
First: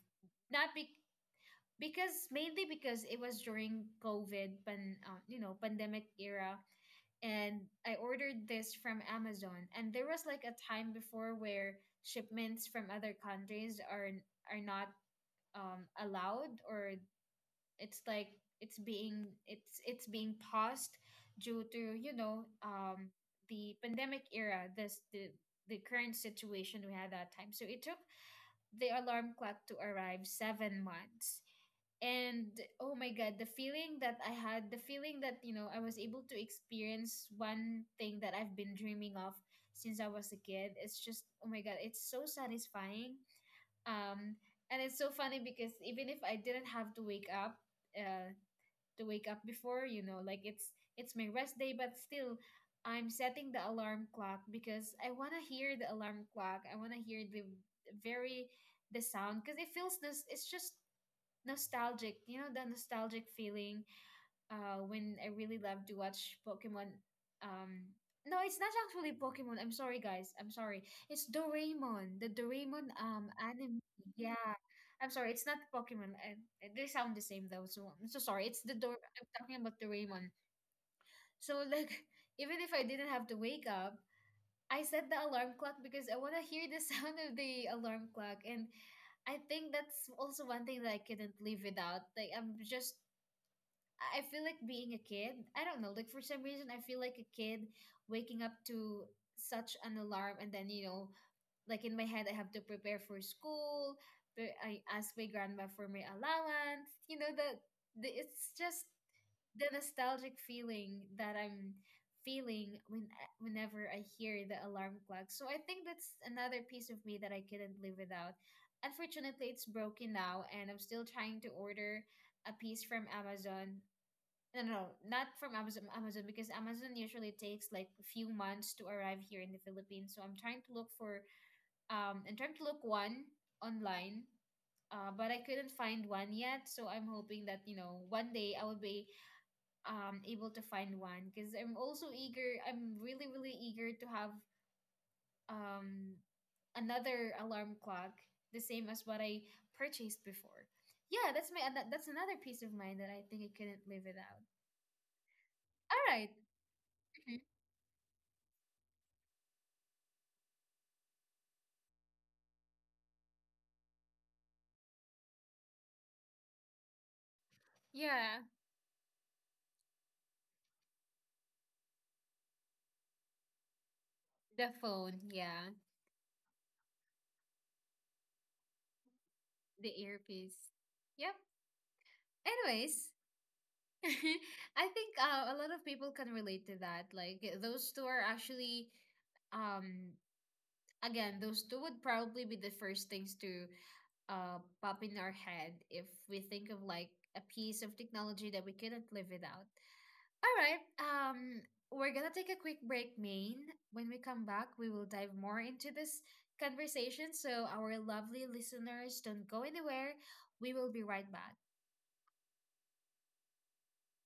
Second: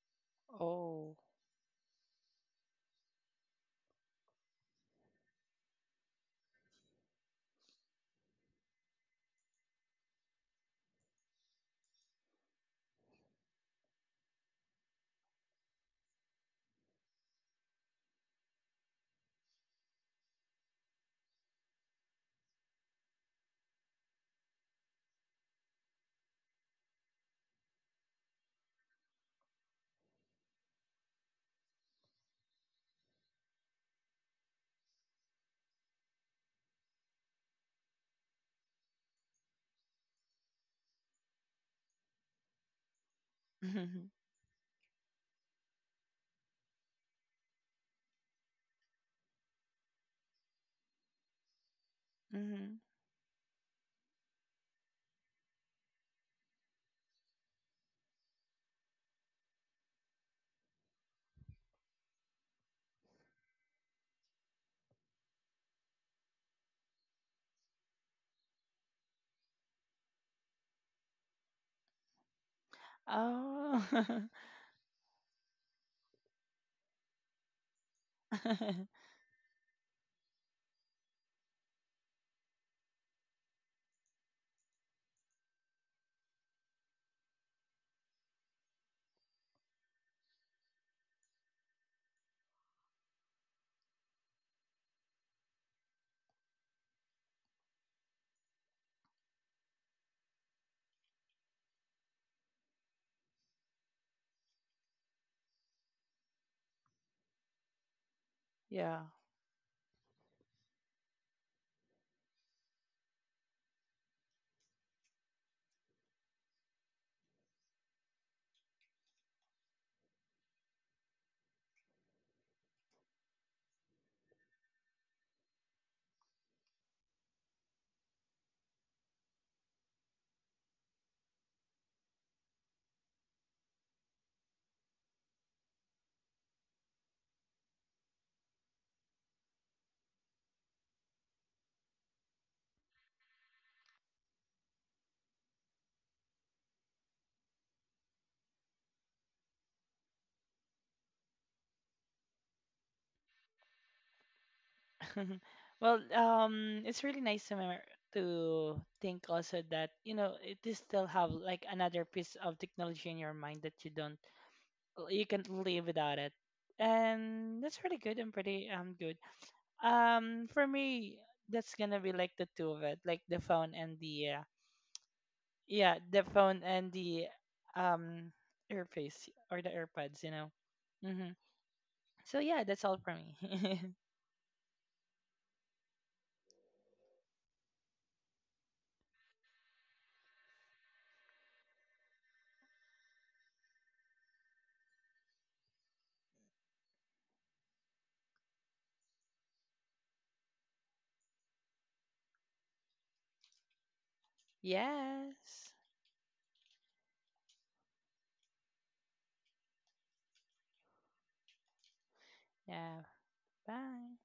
[SPEAKER 1] Not be-
[SPEAKER 2] Oh.
[SPEAKER 1] Because mainly because it was during COVID pan you know, pandemic era. And I ordered this from Amazon, and there was like a time before where shipments from other countries are not allowed, or it's like it's being paused due to, you know, the pandemic era, this the current situation we had that time. So it took the alarm clock to arrive 7 months, and oh my god, the feeling that I had, the feeling that, you know, I was able to experience one thing that I've been dreaming of since I was a kid, it's just oh my god, it's so satisfying.
[SPEAKER 2] Mhm.
[SPEAKER 1] um and it's so funny because even if I didn't have to wake up uh, to wake up before, you know, like it's my rest day, but still
[SPEAKER 2] Mhm.
[SPEAKER 1] I'm setting the alarm clock because I want to hear the alarm clock. I want to hear the very the sound, because it feels this it's just nostalgic, you know, the nostalgic feeling. When I really love to watch Pokemon. Um, no, it's not actually Pokemon. I'm sorry, guys. I'm sorry. It's Doraemon, the Doraemon anime.
[SPEAKER 2] Oh.
[SPEAKER 1] Yeah, I'm sorry. It's not Pokemon. They sound the same though. So I'm so sorry. It's the Dor. I'm talking about Doraemon. So like, even if I didn't have to wake up, I set the alarm clock because I want to hear the sound of the alarm clock. And I think that's also one thing that I couldn't live without. Like I'm just, I feel like being a kid, I don't know, like for some reason, I feel like a kid waking up to such an alarm. And then, you know, like in my head, I have to prepare for school. I ask my grandma for my allowance. You know, the it's just
[SPEAKER 2] Yeah.
[SPEAKER 1] the nostalgic feeling that I'm feeling whenever I hear the alarm clock. So I think that's another piece of me that I couldn't live without. Unfortunately, it's broken now, and I'm still trying to order a piece from Amazon. No, not from Amazon, Amazon, because Amazon usually takes like a few months to arrive here in the Philippines. So I'm trying to look for I'm trying to look one online, but I couldn't find one yet. So I'm hoping that, you know, one day I will be able to find one, because I'm also eager. I'm really, really eager to have um another alarm clock, the same as what I purchased before. Yeah, that's that's another piece of mind that I think I couldn't live without.
[SPEAKER 2] Well,
[SPEAKER 1] All right.
[SPEAKER 2] it's really
[SPEAKER 1] Mhm.
[SPEAKER 2] nice to remember to think also that you know it is still have like another piece of technology in your mind that you don't you can't live without it, and that's really good and
[SPEAKER 1] Yeah.
[SPEAKER 2] pretty good. For me, that's gonna be like the two of it, like the phone and the
[SPEAKER 1] The phone, yeah,
[SPEAKER 2] yeah, the phone and the um earpiece or the
[SPEAKER 1] the
[SPEAKER 2] AirPods, you know.
[SPEAKER 1] earpiece. Yep.
[SPEAKER 2] Mm-hmm. So yeah, that's all
[SPEAKER 1] Anyways,
[SPEAKER 2] for me.
[SPEAKER 1] I think a lot of people can relate to that. Like those two are actually, um, again, those two would probably be the first things to uh pop in our head if we think of like a piece of technology that we couldn't live without. All right. We're gonna take a quick break, Maine. When we come back, we will dive more
[SPEAKER 2] Yes.
[SPEAKER 1] into this conversation. So our lovely listeners, don't go anywhere. We will be right back.
[SPEAKER 2] Yeah. Bye.